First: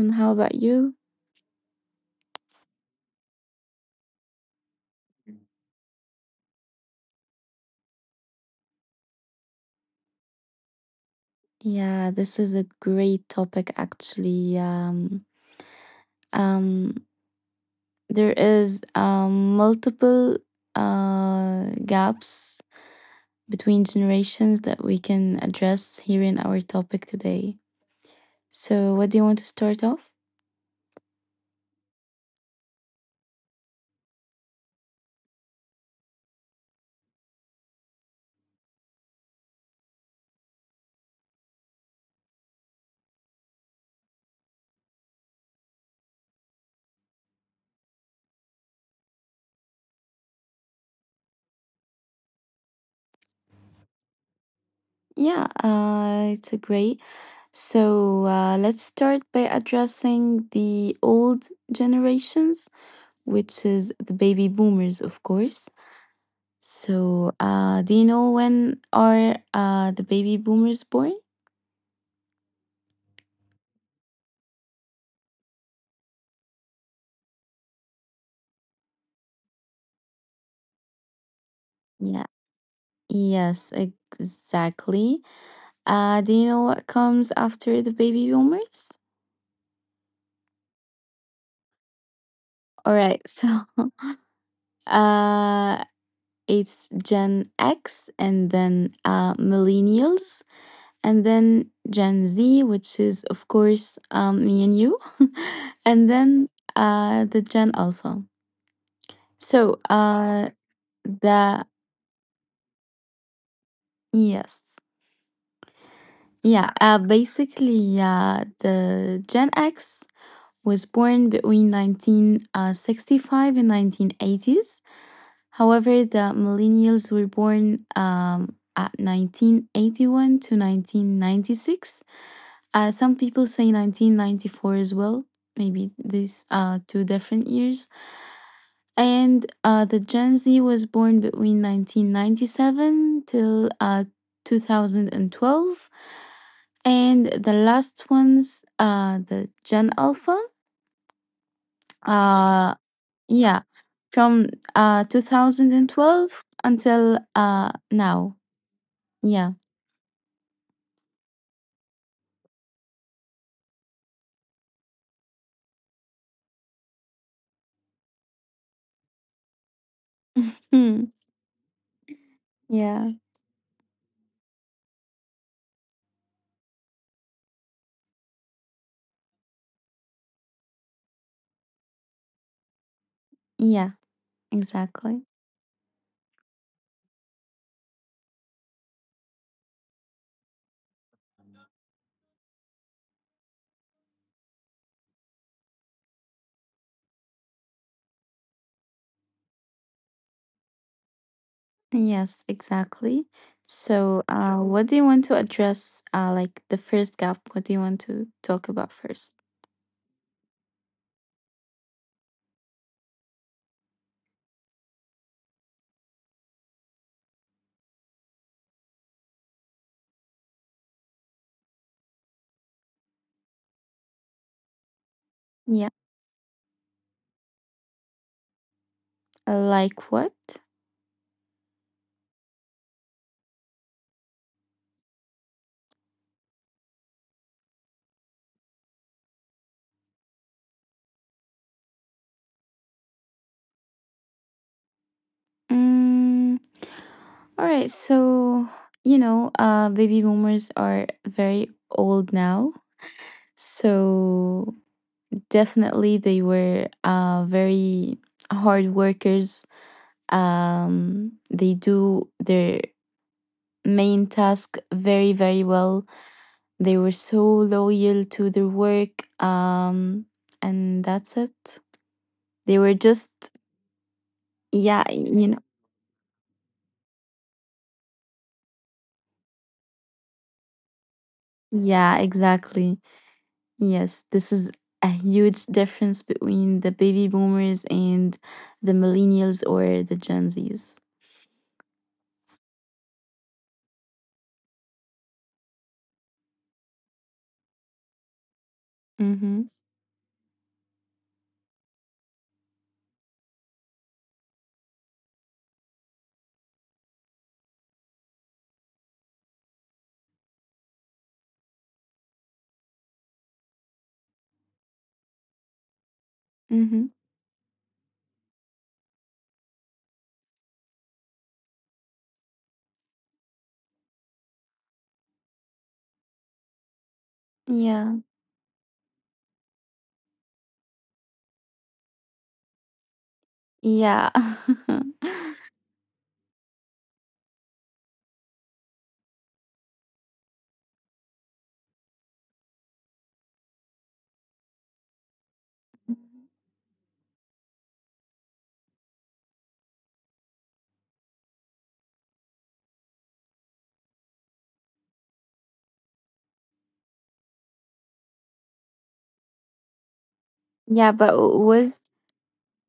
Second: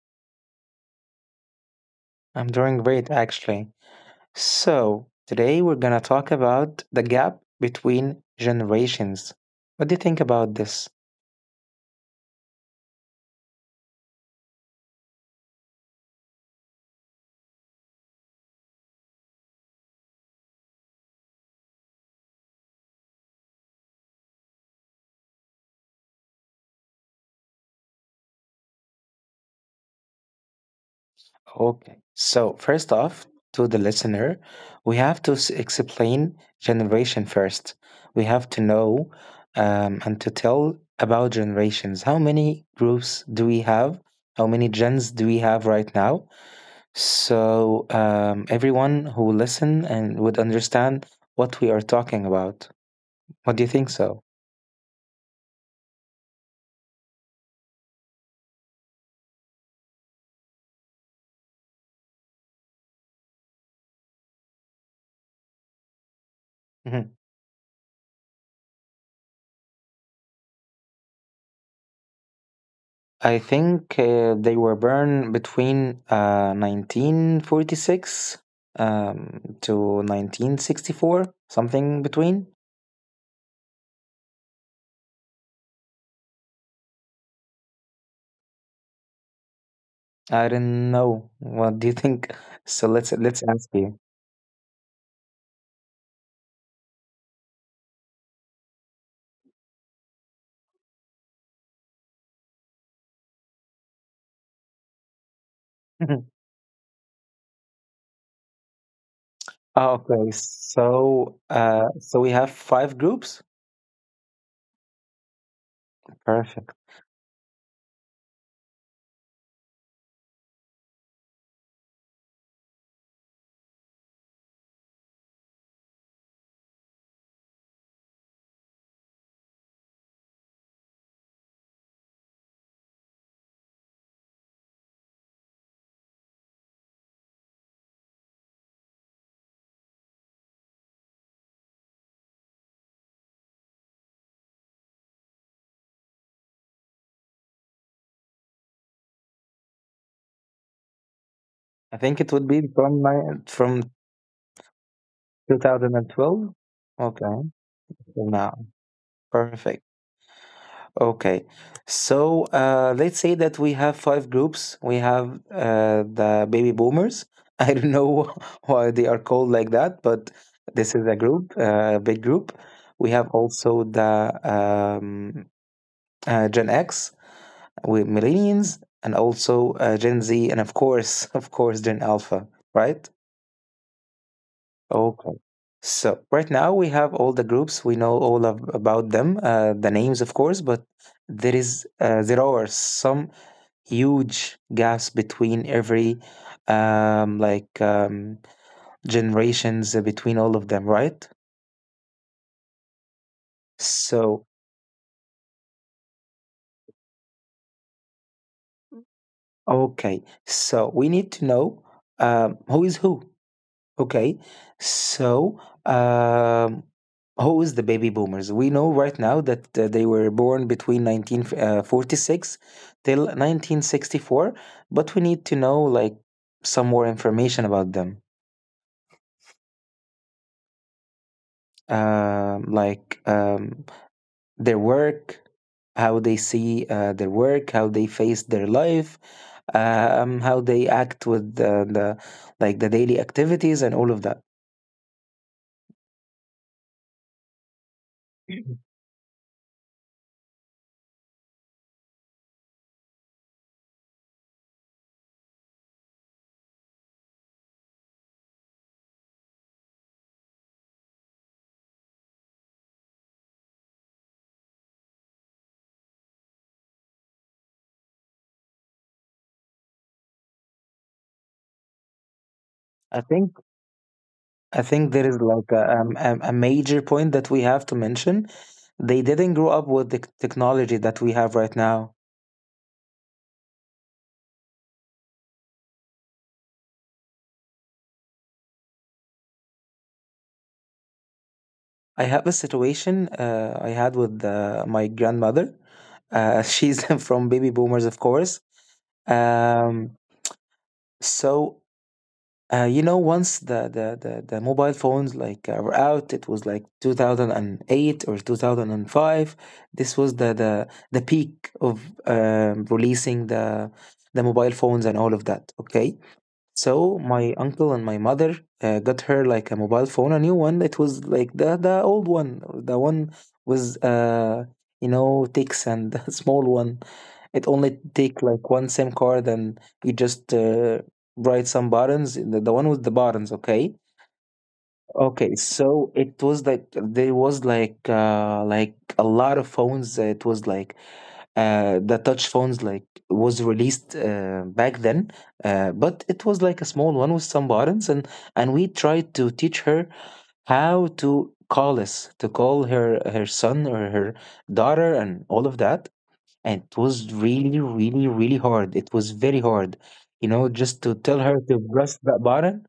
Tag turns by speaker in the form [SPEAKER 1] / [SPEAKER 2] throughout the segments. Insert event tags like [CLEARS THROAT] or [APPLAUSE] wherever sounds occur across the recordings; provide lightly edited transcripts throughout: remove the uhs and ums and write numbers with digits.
[SPEAKER 1] And how about you?
[SPEAKER 2] I'm doing great actually. So, today we're going to talk about the gap between generations. What do you think about this?
[SPEAKER 1] Yeah, this is a great topic actually. Um, there is multiple gaps between generations that we can address here in our topic today. So, what do you want to start off?
[SPEAKER 2] Okay. So, first off, to the listener, we have to explain generation first. We have to know and to tell about generations. How many groups do we have? How many gens do we have right now? Everyone who will listen and would understand what we are talking about. What do you think so?
[SPEAKER 1] Yeah, it's a great. So, let's start by addressing the old generations, which is the baby boomers, of course.
[SPEAKER 2] Mhm.
[SPEAKER 1] So, do you know when are the baby boomers born?
[SPEAKER 2] I think they were born between 1946 to 1964, something
[SPEAKER 1] Yeah.
[SPEAKER 2] between.
[SPEAKER 1] Yes, exactly. Do you know what comes after the baby boomers?
[SPEAKER 2] I don't know. What do you think? [LAUGHS]
[SPEAKER 1] All
[SPEAKER 2] So let's
[SPEAKER 1] right.
[SPEAKER 2] let's
[SPEAKER 1] So,
[SPEAKER 2] ask you.
[SPEAKER 1] [LAUGHS] uh, it's Gen X and then millennials and then Gen Z, which is, of course, me and you, [LAUGHS] and then
[SPEAKER 2] [LAUGHS]
[SPEAKER 1] the Gen Alpha. So,
[SPEAKER 2] Okay, so
[SPEAKER 1] the
[SPEAKER 2] so we have five groups.
[SPEAKER 1] yes. Yeah,
[SPEAKER 2] Perfect.
[SPEAKER 1] basically, the Gen X was born between 1965 and 1980s. However, the millennials were born at 1981 to 1996. Some people say 1994 as well. Maybe these two different years. And the Gen Z was born between 1997 till 2012. And the last one's the Gen Alpha.
[SPEAKER 2] I think it would be
[SPEAKER 1] Uh,
[SPEAKER 2] from
[SPEAKER 1] yeah, from 2012
[SPEAKER 2] 2012?
[SPEAKER 1] until
[SPEAKER 2] Okay, so
[SPEAKER 1] now.
[SPEAKER 2] now
[SPEAKER 1] Yeah.
[SPEAKER 2] perfect. Okay, so let's say that we have five groups. We have the baby boomers. [LAUGHS] I don't know [LAUGHS] why they are called like that, but this
[SPEAKER 1] Hmm.
[SPEAKER 2] is a group, big group.
[SPEAKER 1] Yeah.
[SPEAKER 2] We have also the um, Gen X, with millennials, and also Gen Z, and of course, [LAUGHS] of course, Gen Alpha, right?
[SPEAKER 1] Yeah, exactly.
[SPEAKER 2] Okay. So right now we have all the groups. We know all of, about them, the names, of course, but there are some huge gaps between every um, like um, generations between all of them, right?
[SPEAKER 1] Yes, exactly. So,
[SPEAKER 2] So
[SPEAKER 1] what do you want to address? Like the first gap, what do you want to talk about first?
[SPEAKER 2] okay, so we need to know who is who. Okay, so um, who is the baby boomers? We know right now that they were born between 1946 till 1964, but we need to know
[SPEAKER 1] Yeah.
[SPEAKER 2] like some more information about them.
[SPEAKER 1] Like what?
[SPEAKER 2] Um like um, their work, how they see their work, how they face their life, how they act with the like the daily activities and all of that.
[SPEAKER 1] Mm, all right. So,
[SPEAKER 2] [CLEARS THROAT]
[SPEAKER 1] baby boomers are very old now. So, definitely they were very hard workers. They do their main task very, very well. They were so loyal to their work. And that's it. They were
[SPEAKER 2] I
[SPEAKER 1] just,
[SPEAKER 2] think I
[SPEAKER 1] yeah,
[SPEAKER 2] think there is like a major point that we have to mention. They didn't grow up with the technology that we have right
[SPEAKER 1] yeah,
[SPEAKER 2] now.
[SPEAKER 1] exactly. Yes, this is a huge difference between the baby boomers and the millennials or the Gen Zs.
[SPEAKER 2] I have a situation I had with my grandmother. [LAUGHS] She's from baby boomers, of course.
[SPEAKER 1] Mm-hmm.
[SPEAKER 2] Um, so you know, once the mobile phones like were out, it was like 2008 or 2005. This was the peak of releasing the mobile phones and all of that. Okay,
[SPEAKER 1] Mm-hmm.
[SPEAKER 2] so my uncle and my mother got her like a mobile phone, a new one. It was like the old one, the one with you know ticks and [LAUGHS] small one. It only
[SPEAKER 1] Yeah.
[SPEAKER 2] take like one SIM card, and you just write some buttons. The one with the buttons, okay.
[SPEAKER 1] Yeah. [LAUGHS]
[SPEAKER 2] Okay, so it was like there was like a lot of phones. It was like the touch phones like was released back then, but it was like a small one with some buttons, and we tried to teach her how to call us to call her her son or her daughter and all of that, and it was really hard. It was very hard, you know, just
[SPEAKER 1] Yeah,
[SPEAKER 2] to
[SPEAKER 1] but
[SPEAKER 2] tell her to
[SPEAKER 1] was
[SPEAKER 2] press that button.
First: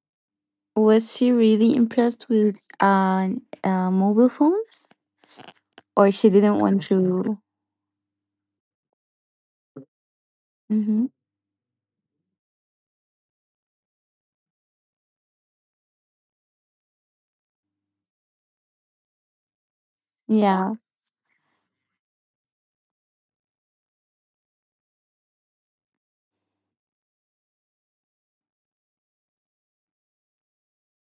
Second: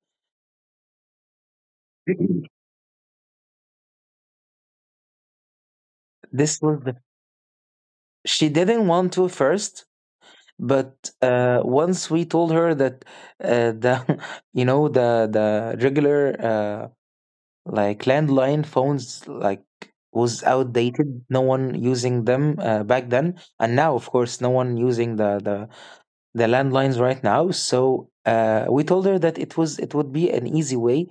[SPEAKER 1] was she really impressed with
[SPEAKER 2] [CLEARS THROAT]
[SPEAKER 1] mobile phones, or she
[SPEAKER 2] [LAUGHS]
[SPEAKER 1] didn't
[SPEAKER 2] This was
[SPEAKER 1] want
[SPEAKER 2] the,
[SPEAKER 1] to?
[SPEAKER 2] she didn't want to first,
[SPEAKER 1] Mm-hmm.
[SPEAKER 2] but once we told her that the [LAUGHS] you know the regular like landline phones like was
[SPEAKER 1] Yeah.
[SPEAKER 2] outdated, no one using them back then, and now of course no one using the landlines right now. So we told her that it was, it would be an easy way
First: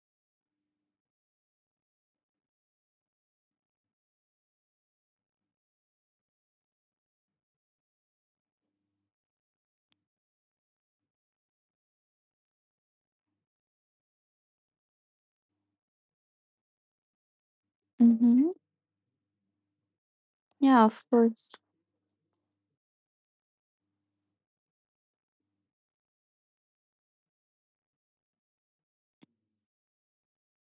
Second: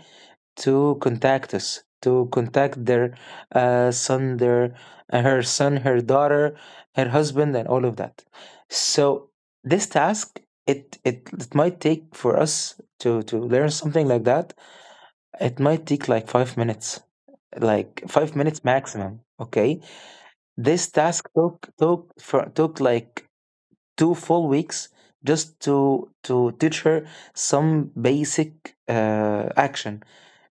[SPEAKER 2] to contact us, to contact their uh, son, their her son, her daughter, her husband, and all of that. So this task, it might take for us to learn something like that. It might take like five
[SPEAKER 1] Mm-hmm.
[SPEAKER 2] minutes maximum. Okay,
[SPEAKER 1] Yeah,
[SPEAKER 2] this
[SPEAKER 1] of
[SPEAKER 2] task
[SPEAKER 1] course.
[SPEAKER 2] took like 2 full weeks just to teach her some basic action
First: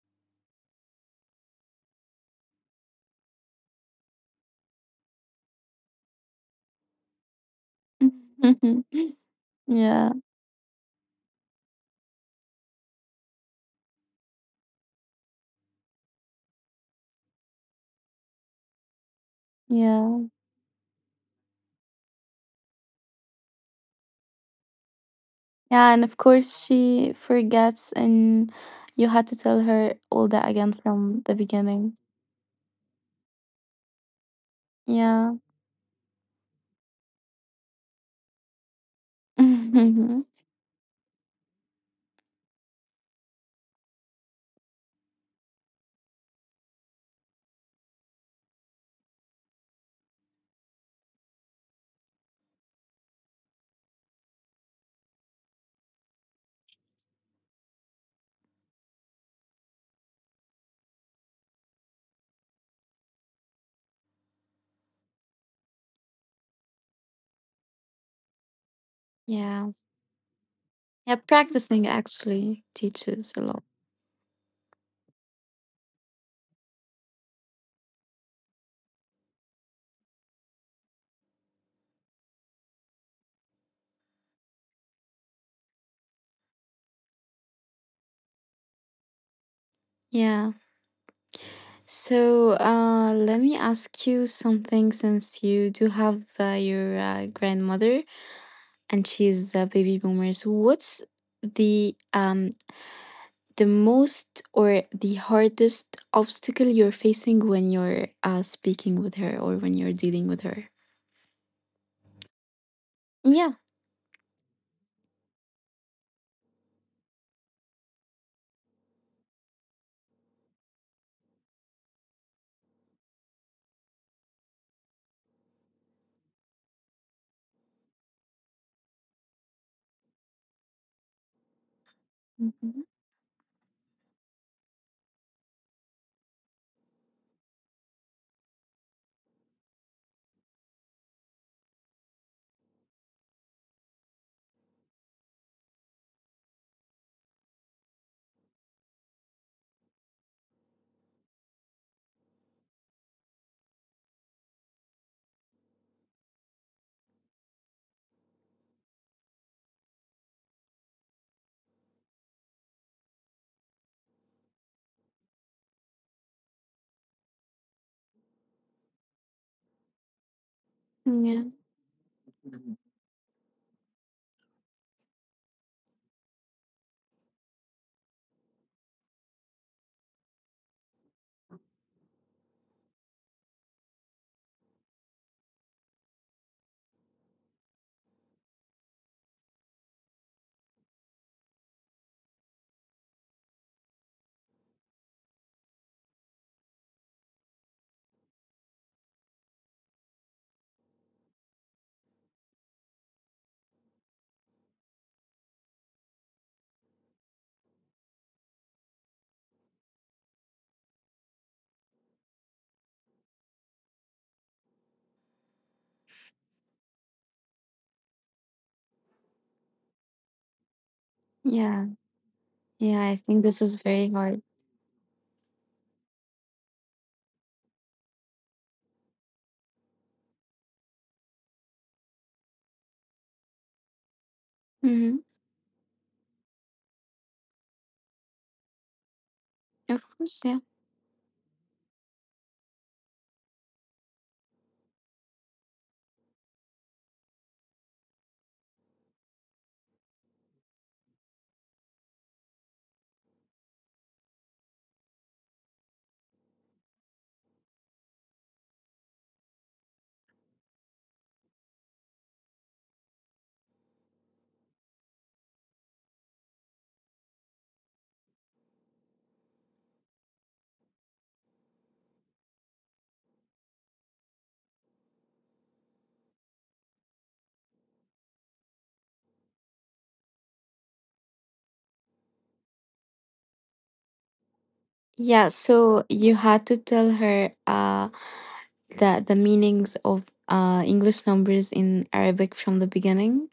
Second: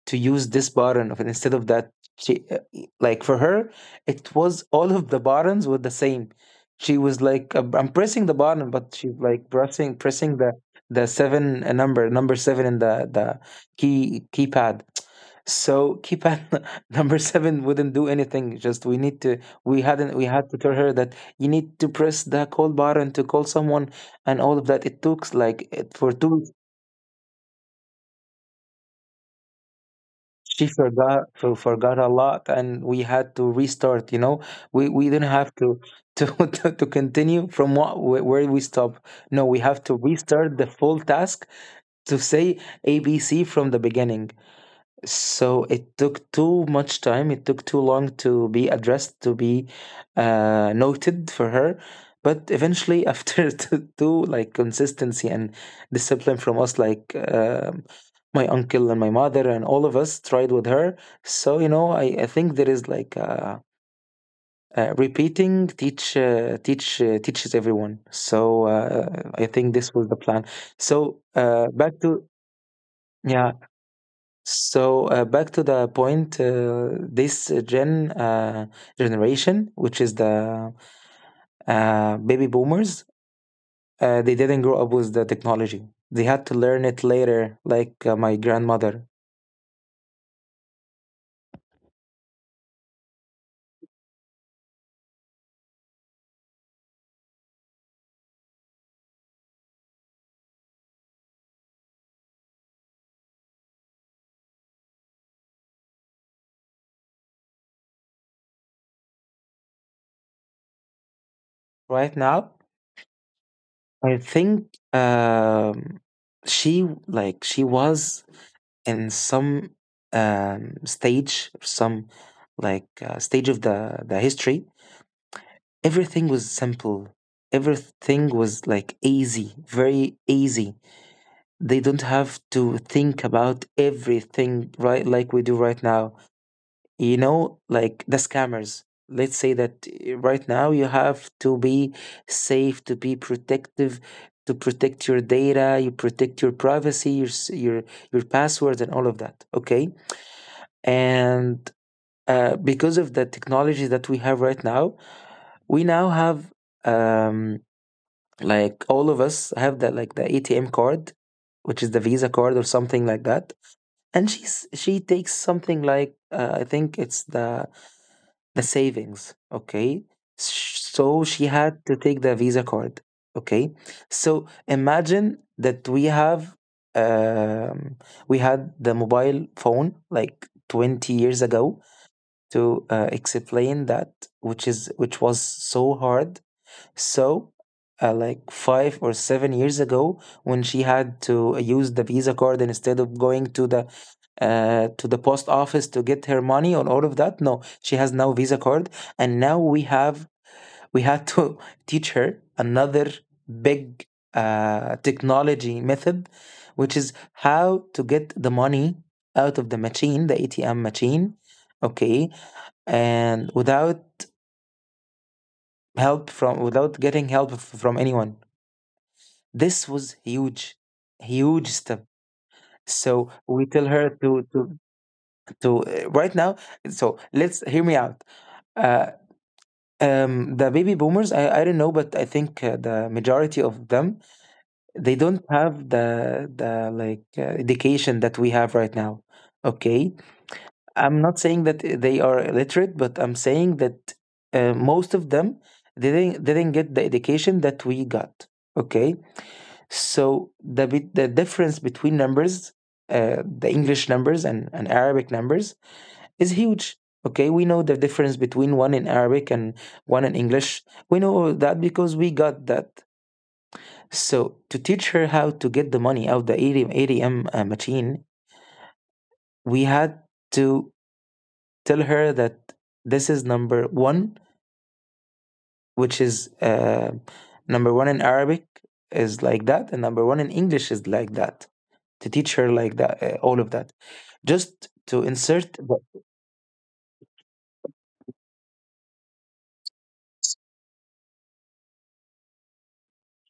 [SPEAKER 2] to use this button instead of that. She, like for her it was, all of the buttons were the same. She was like, I'm pressing the button," but she
[SPEAKER 1] [LAUGHS]
[SPEAKER 2] like pressing
[SPEAKER 1] Yeah.
[SPEAKER 2] pressing the seven number seven in the keypad. So keypad, [LAUGHS] number seven wouldn't do anything. Just we need to, we hadn't we
[SPEAKER 1] Yeah.
[SPEAKER 2] had to tell her that you need to press the call button to call someone and all of that. It took like it,
[SPEAKER 1] Yeah, and
[SPEAKER 2] for
[SPEAKER 1] of
[SPEAKER 2] two,
[SPEAKER 1] course she forgets, and you had to tell her all that
[SPEAKER 2] she
[SPEAKER 1] again
[SPEAKER 2] forgot
[SPEAKER 1] from the
[SPEAKER 2] forgot
[SPEAKER 1] beginning.
[SPEAKER 2] a lot and we had to restart. You know, we didn't
[SPEAKER 1] Yeah.
[SPEAKER 2] have to [LAUGHS] to continue from where we stop, no, we have to
[SPEAKER 1] [LAUGHS]
[SPEAKER 2] restart the full task, to say ABC from the beginning. So it took too much time. It took too long to be addressed, to be noted for her. But eventually, [LAUGHS] after two, two like consistency and discipline from us, like my uncle and my mother and all of us tried with her. So you know, I think there is like repeating teaches everyone. So I
[SPEAKER 1] Yeah.
[SPEAKER 2] think this was the plan.
[SPEAKER 1] Yeah,
[SPEAKER 2] So
[SPEAKER 1] practicing
[SPEAKER 2] back to
[SPEAKER 1] actually teaches a
[SPEAKER 2] Yeah,
[SPEAKER 1] lot.
[SPEAKER 2] so back to the point, this gen generation, which is the baby boomers, they didn't grow up with the technology. They had to learn it later, like my grandmother.
[SPEAKER 1] Yeah. So, let me ask you something since you do have your grandmother and she's a baby boomers. What's the most or the hardest obstacle you're facing when you're speaking with her or when you're dealing with her?
[SPEAKER 2] Right now,
[SPEAKER 1] Yeah.
[SPEAKER 2] I think um, she like she was in some stage, some like stage of the history. Everything was simple, everything was like easy, very easy. They don't have to
[SPEAKER 1] Mhm.
[SPEAKER 2] think about everything right like we do right now. You know, like the scammers, let's say that right now you have to be safe, to be protective, to protect your data, you protect your privacy, your passwords and all of that. Okay, and because of the technology that we have right now, we now have um, like all of us have that, like the ATM card, which is the Visa card or something like that. And she takes something like I think it's the savings. Okay, so
[SPEAKER 1] Yeah.
[SPEAKER 2] she had to take the Visa card. Okay, so imagine that we have um, we had the mobile phone like 20 years ago to explain that, which is which was so hard. So, like five or seven years ago, when she had to use the Visa card instead of going to the post office to get her money on all of that, no, she has now Visa card, and now we have, we had to [LAUGHS] teach her another big technology method, which is how to get the money out of the machine, the ATM machine, okay, and without help from, without getting help from anyone. This was huge, huge
[SPEAKER 1] Yeah.
[SPEAKER 2] step.
[SPEAKER 1] Yeah. I
[SPEAKER 2] So
[SPEAKER 1] think this
[SPEAKER 2] we
[SPEAKER 1] is
[SPEAKER 2] tell
[SPEAKER 1] very
[SPEAKER 2] her
[SPEAKER 1] hard.
[SPEAKER 2] to right now. So let's hear me out. Uh, the baby boomers, I don't know, but I think the majority of them,
[SPEAKER 1] Hmm.
[SPEAKER 2] they don't have the like education that we have right now.
[SPEAKER 1] Of
[SPEAKER 2] Okay,
[SPEAKER 1] course. Yeah.
[SPEAKER 2] I'm not saying that they are illiterate, but I'm saying that most of them didn't get the education that we got. Okay, so the difference between numbers, the English numbers and Arabic numbers, is huge. Okay, we know the difference between one in Arabic and one in English. We know all that because we got that. So to teach her how to get the money out the ATM machine, we had to tell her that this is number one, which is number one in Arabic is like that, and number one in English is like that. To teach her like that, all of that. Just to
[SPEAKER 1] Yeah.
[SPEAKER 2] insert. But
[SPEAKER 1] So you had to tell her the meanings of English numbers in Arabic from the beginning.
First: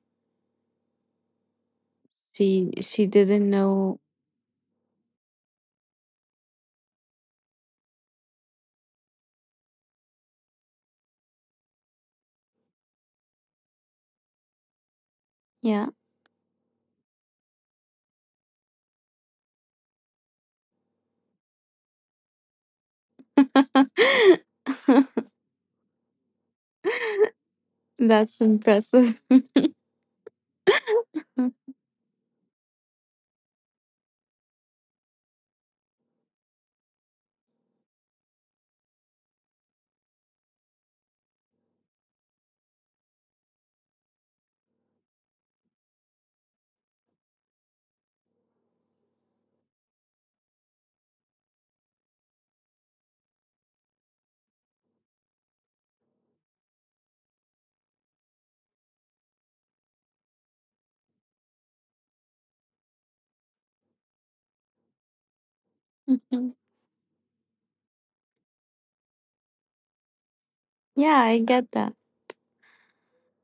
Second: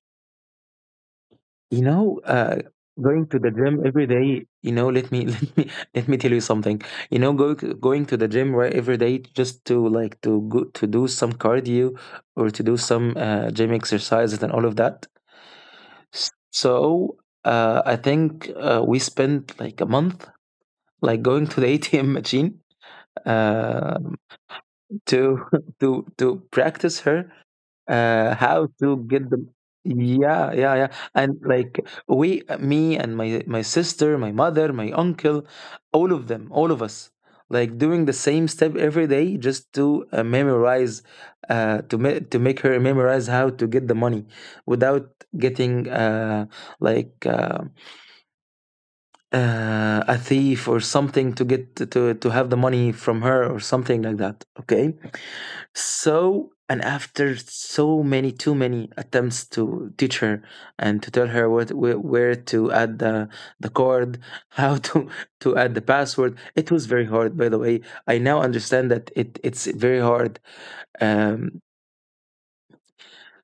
[SPEAKER 2] you know,
[SPEAKER 1] She
[SPEAKER 2] going to
[SPEAKER 1] didn't
[SPEAKER 2] the gym
[SPEAKER 1] know.
[SPEAKER 2] every day. You know, let me [LAUGHS] let me tell you something. You know, going to the gym right every day just to like to go to do some cardio or to do some gym exercises and all of that.
[SPEAKER 1] Yeah.
[SPEAKER 2] So I think we spent like a month like going to the [LAUGHS] ATM machine uh,
[SPEAKER 1] [LAUGHS]
[SPEAKER 2] to [LAUGHS] to practice her
[SPEAKER 1] That's
[SPEAKER 2] how to
[SPEAKER 1] impressive.
[SPEAKER 2] get them. Yeah, yeah, yeah. And like we me and my sister, my mother, my uncle, all of them, all of us, like doing the same step every day just to memorize, to make her memorize how to get the money without getting like uh, a thief or something to get to have the money from her or something like that. Okay, and after so many, too many attempts to teach her and to tell her what where to add the card, how to [LAUGHS] to add the password, it
[SPEAKER 1] [LAUGHS]
[SPEAKER 2] was very hard. By the way, I now understand that it's very hard.
[SPEAKER 1] Yeah, I
[SPEAKER 2] Um,
[SPEAKER 1] get that.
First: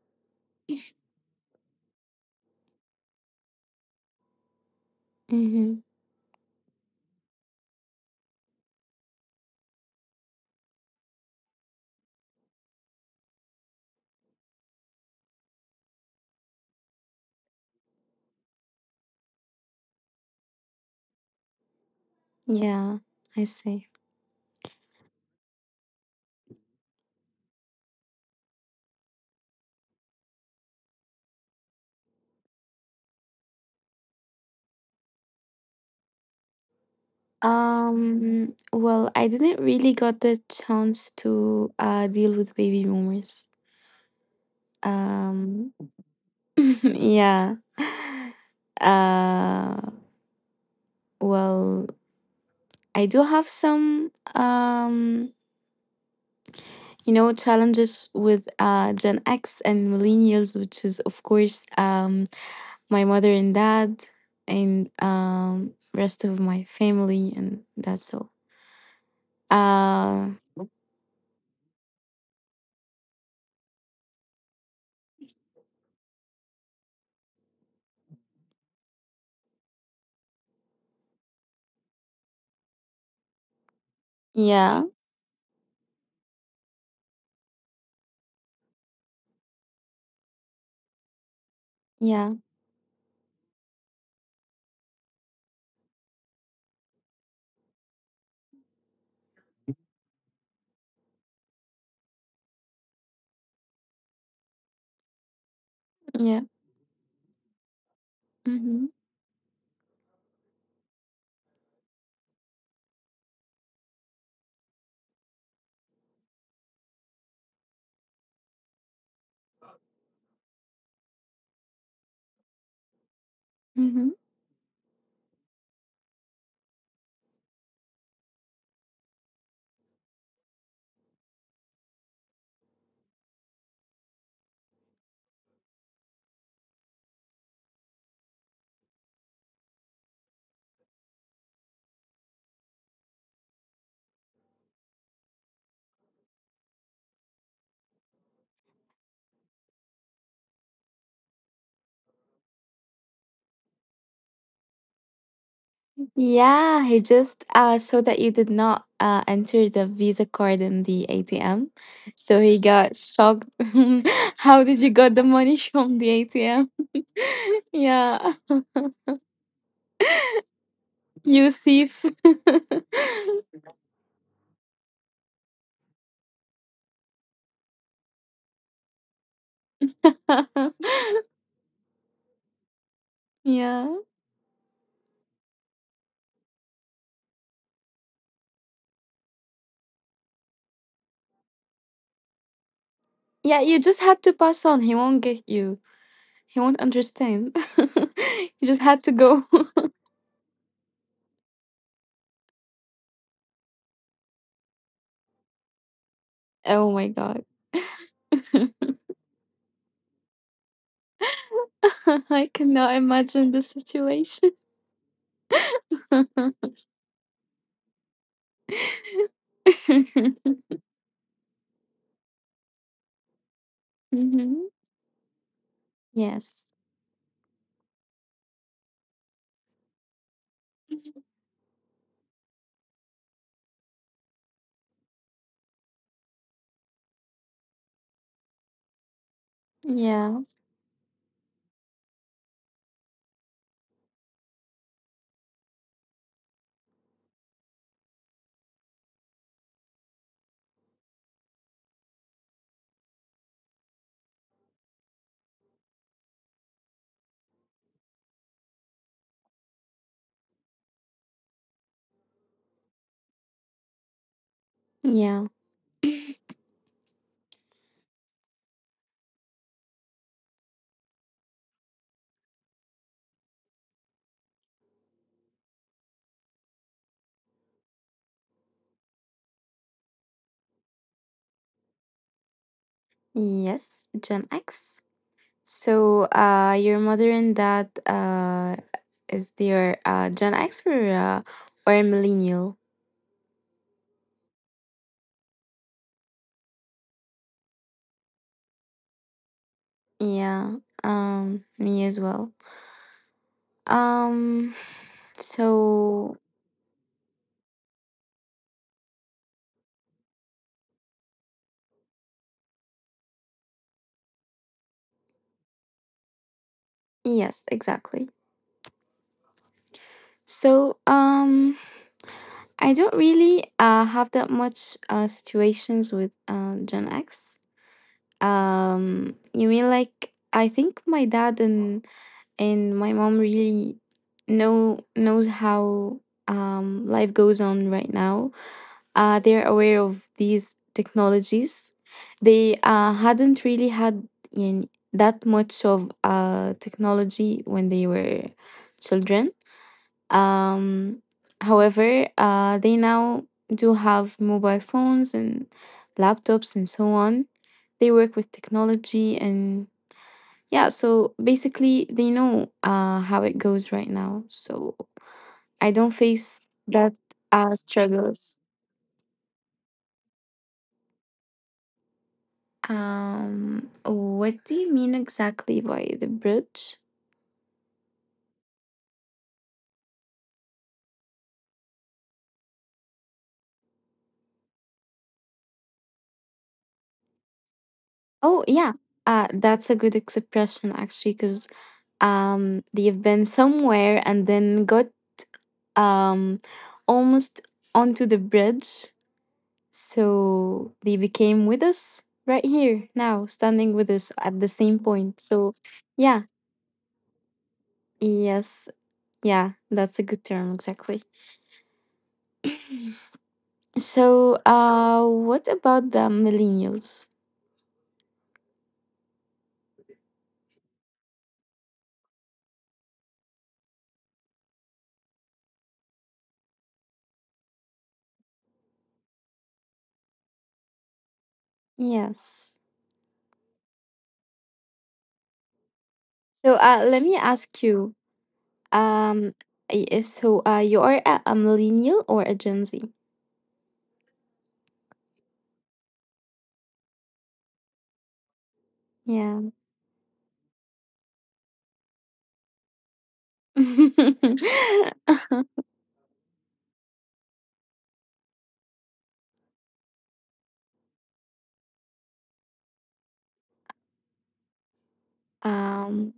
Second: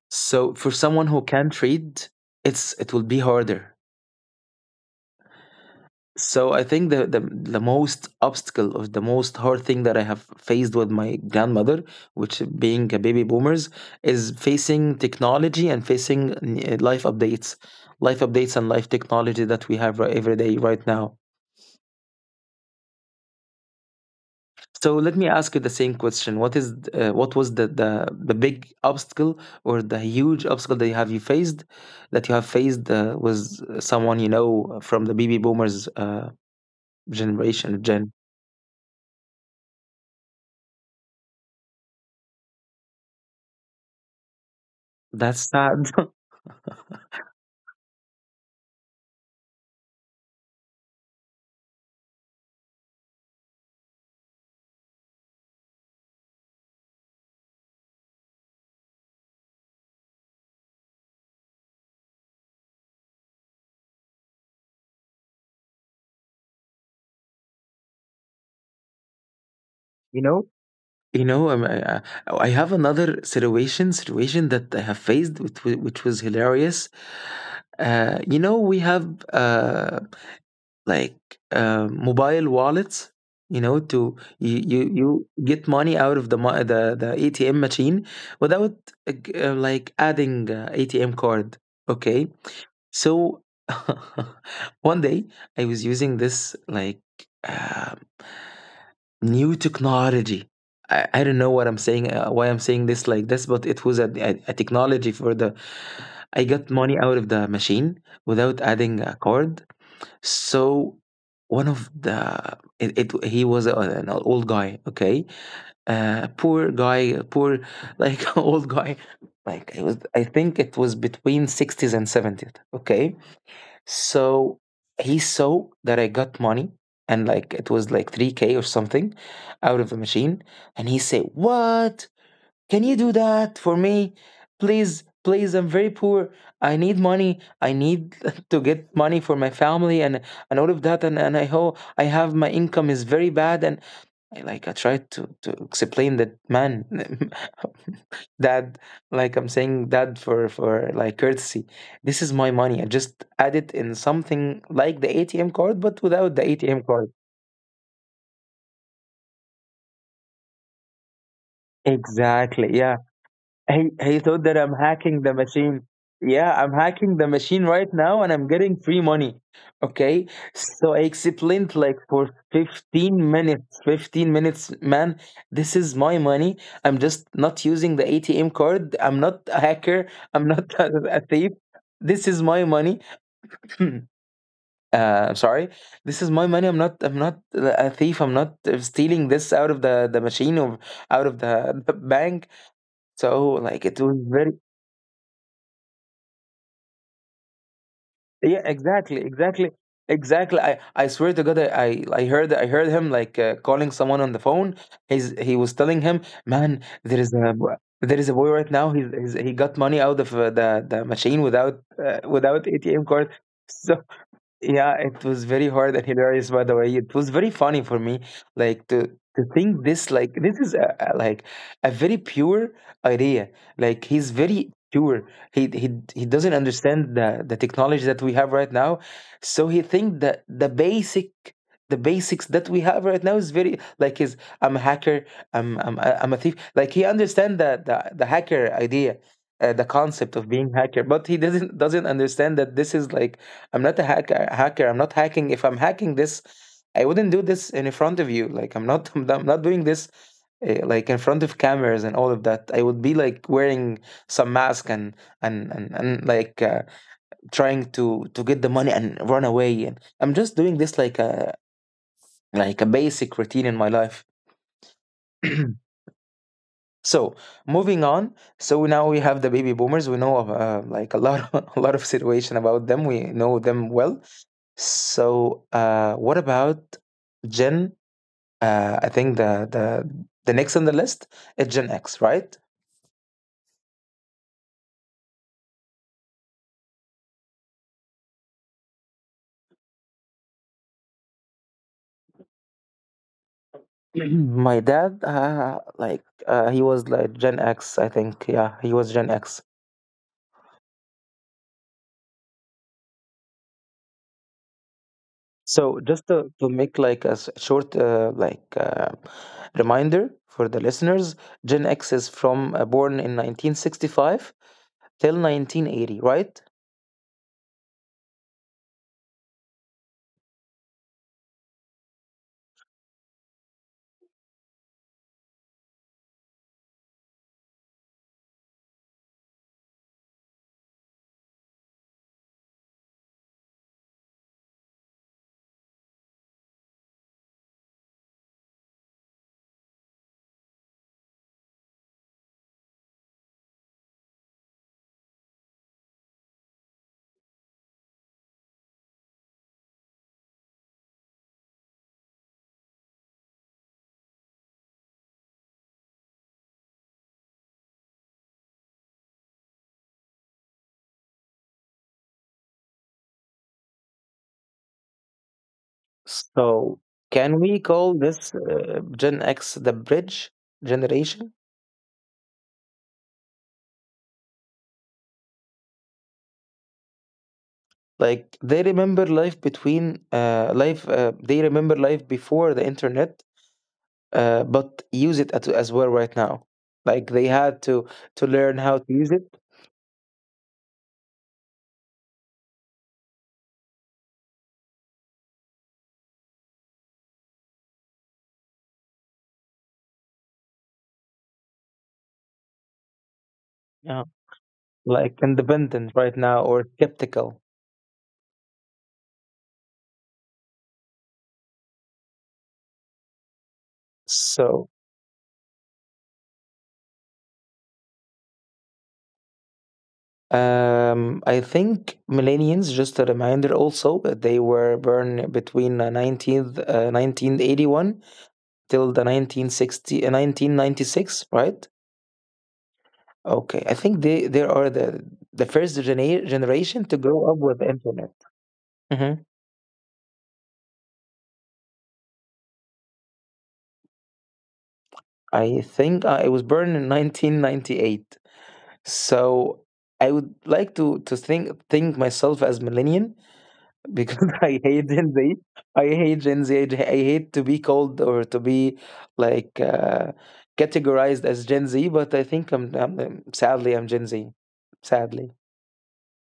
[SPEAKER 2] so for someone who can't read, it will be harder.
[SPEAKER 1] Mm-hmm.
[SPEAKER 2] So I think the, the most obstacle of the most hard thing that I have faced with my grandmother, which being a baby boomers, is facing technology and facing uh, life updates, life updates and life technology that we have every day right now.
[SPEAKER 1] Yeah, I see.
[SPEAKER 2] So let me ask you the same question: what is what was the, the big obstacle or the huge obstacle that you faced, that you have faced was someone you know from the baby boomers generation gen?
[SPEAKER 1] Well, I didn't really got the chance to deal with baby boomers.
[SPEAKER 2] That's
[SPEAKER 1] Um,
[SPEAKER 2] sad.
[SPEAKER 1] [LAUGHS]
[SPEAKER 2] [LAUGHS]
[SPEAKER 1] yeah. Uh, well, I do have some challenges with Gen X and millennials, which is of course my mother and dad and rest of my family and that's all.
[SPEAKER 2] You
[SPEAKER 1] Uh,
[SPEAKER 2] know? I oh, I have another situation that I have faced, which, which was hilarious. You know, we have like mobile wallets. You know, to
[SPEAKER 1] yeah,
[SPEAKER 2] you get money out of the ATM machine without like adding ATM card. Okay.
[SPEAKER 1] yeah,
[SPEAKER 2] So [LAUGHS] one day I was using this like uh, new technology. I don't know what I'm saying, why I'm saying this like this, but it was a technology for the. I
[SPEAKER 1] yeah.
[SPEAKER 2] got money out of the machine without
[SPEAKER 1] Mm-hmm.
[SPEAKER 2] adding a card. So one of the it, it he was an old guy, okay, poor guy, poor like [LAUGHS] old guy. Like it was, I think it was between 60s and 70s, okay.
[SPEAKER 1] Mm-hmm.
[SPEAKER 2] So he saw that I got money, and like it was like 3K or something out of the machine. And he said, "What? Can you do that for me? Please, please, I'm very poor. I need money. I need [LAUGHS] to get money for my family and all of that. And I hope I have my income is very bad." And I like I tried to explain that man [LAUGHS] that, like, I'm saying that for like courtesy, this is my money, I just add it in something like the ATM card but without the
[SPEAKER 1] Yeah,
[SPEAKER 2] ATM
[SPEAKER 1] he
[SPEAKER 2] card.
[SPEAKER 1] just saw that you did not enter the Visa card in the ATM, so he
[SPEAKER 2] Exactly, yeah.
[SPEAKER 1] got shocked.
[SPEAKER 2] he,
[SPEAKER 1] [LAUGHS]
[SPEAKER 2] he thought that
[SPEAKER 1] How
[SPEAKER 2] I'm
[SPEAKER 1] did you got
[SPEAKER 2] hacking
[SPEAKER 1] the
[SPEAKER 2] the
[SPEAKER 1] money [LAUGHS]
[SPEAKER 2] machine.
[SPEAKER 1] from the
[SPEAKER 2] Yeah,
[SPEAKER 1] ATM?
[SPEAKER 2] I'm hacking the machine
[SPEAKER 1] [LAUGHS]
[SPEAKER 2] right now and
[SPEAKER 1] Yeah,
[SPEAKER 2] I'm getting free money. Okay. So I
[SPEAKER 1] you
[SPEAKER 2] explained like
[SPEAKER 1] thief.
[SPEAKER 2] for 15 minutes, 15 minutes, man, this is my money, I'm just not using the ATM card, I'm not a hacker, I'm not [LAUGHS]
[SPEAKER 1] [LAUGHS]
[SPEAKER 2] a thief, this is my money.
[SPEAKER 1] Yeah,
[SPEAKER 2] [CLEARS THROAT] [LAUGHS] uh, I'm sorry. This is my money. I'm not. I'm not a thief. I'm not stealing this out of the machine or out of the bank. So
[SPEAKER 1] yeah. You
[SPEAKER 2] like it
[SPEAKER 1] just
[SPEAKER 2] was
[SPEAKER 1] had to
[SPEAKER 2] very,
[SPEAKER 1] pass on. He won't get you. He won't understand. [LAUGHS]
[SPEAKER 2] yeah,
[SPEAKER 1] You just had to
[SPEAKER 2] exactly
[SPEAKER 1] go.
[SPEAKER 2] exactly exactly. I swear to God I heard him like calling someone on the phone. He was telling him,
[SPEAKER 1] [LAUGHS]
[SPEAKER 2] "Man,
[SPEAKER 1] Oh my
[SPEAKER 2] there is
[SPEAKER 1] god.
[SPEAKER 2] there is a boy right
[SPEAKER 1] [LAUGHS]
[SPEAKER 2] now. He got money out of the machine without
[SPEAKER 1] [LAUGHS] I
[SPEAKER 2] without
[SPEAKER 1] cannot
[SPEAKER 2] ATM card." [LAUGHS]
[SPEAKER 1] imagine the
[SPEAKER 2] So.
[SPEAKER 1] situation.
[SPEAKER 2] Yeah, it was very hard and hilarious, by
[SPEAKER 1] [LAUGHS]
[SPEAKER 2] the way. It was very funny for me, like to think this, like this is like a very pure idea. Like he's
[SPEAKER 1] Mhm.
[SPEAKER 2] very pure. He doesn't
[SPEAKER 1] Yes.
[SPEAKER 2] understand the technology that we have right now, so he think that the basic the basics that we have right now is very like is I'm a hacker, I'm am I I'm a thief. Like he understand the the hacker idea. The concept
[SPEAKER 1] Yeah.
[SPEAKER 2] of being hacker, but he doesn't understand that this is like I'm not a hacker. Hacker. I'm not hacking. If I'm hacking this, I wouldn't do this in front of you. Like I'm not. [LAUGHS] I'm not doing this like in front of cameras and all of that. I would be like wearing some mask and like trying to get the money and run away. And I'm just doing this like a basic routine in my life.
[SPEAKER 1] Yeah.
[SPEAKER 2] [CLEARS THROAT] So moving on. So now we have the baby boomers. We know like a lot [LAUGHS] a lot of situation about them. We know them well. So, what about Gen? I think the the next on the list is Gen X, right?
[SPEAKER 1] Yes. Gen X. So, your mother and dad, is their Gen X or a millennial?
[SPEAKER 2] [CLEARS THROAT] My dad, he was like Gen X, I think. Yeah, he was Gen X.
[SPEAKER 1] Yeah. Me as well. Um.
[SPEAKER 2] So just
[SPEAKER 1] So
[SPEAKER 2] to make like short reminder for the listeners, Gen X is from born in 1965 till 1980, right?
[SPEAKER 1] yes, exactly. So, I don't really have that much situations with Gen X. You mean, like, I think my dad and my mom really knows how life goes on right now. They're aware of these technologies. They hadn't really had that much of technology when they were children, um, however, they now do have mobile phones and laptops and so on. They work with technology and, yeah, so basically they know how it goes right now. So I don't face
[SPEAKER 2] So
[SPEAKER 1] that
[SPEAKER 2] can we call this
[SPEAKER 1] struggles.
[SPEAKER 2] Gen X the bridge generation?
[SPEAKER 1] What do you mean exactly by the bridge?
[SPEAKER 2] Like they remember life between they remember life before the internet, but use it as well right now. Like they had to
[SPEAKER 1] Oh,
[SPEAKER 2] learn
[SPEAKER 1] yeah.
[SPEAKER 2] how to use it,
[SPEAKER 1] That's a good expression actually, because they've been somewhere and then got um, almost onto the bridge. So they became with us right here now, standing with
[SPEAKER 2] yeah.
[SPEAKER 1] us at the same
[SPEAKER 2] Like
[SPEAKER 1] point. So,
[SPEAKER 2] independent right
[SPEAKER 1] yeah,
[SPEAKER 2] now or skeptical.
[SPEAKER 1] yes, yeah, that's a good term, exactly. [CLEARS THROAT] So,
[SPEAKER 2] So
[SPEAKER 1] what about the millennials?
[SPEAKER 2] I think millennials, just a reminder also, that they were born between 1981 till the 1960 uh, 1996, right?
[SPEAKER 1] Yes.
[SPEAKER 2] Okay, I think they are the first
[SPEAKER 1] So,
[SPEAKER 2] generation to
[SPEAKER 1] let
[SPEAKER 2] grow
[SPEAKER 1] me
[SPEAKER 2] up with
[SPEAKER 1] ask
[SPEAKER 2] the
[SPEAKER 1] you,
[SPEAKER 2] internet. Hmm.
[SPEAKER 1] um, you are a millennial or a Gen Z?
[SPEAKER 2] I think I was born in 1998,
[SPEAKER 1] Yeah.
[SPEAKER 2] so I would like to think myself as millennial because [LAUGHS] I hate Gen Z.
[SPEAKER 1] [LAUGHS]
[SPEAKER 2] I hate Gen Z. I hate to be called or to be like categorized as Gen Z, but I think sadly I'm Gen Z, sadly.
[SPEAKER 1] um,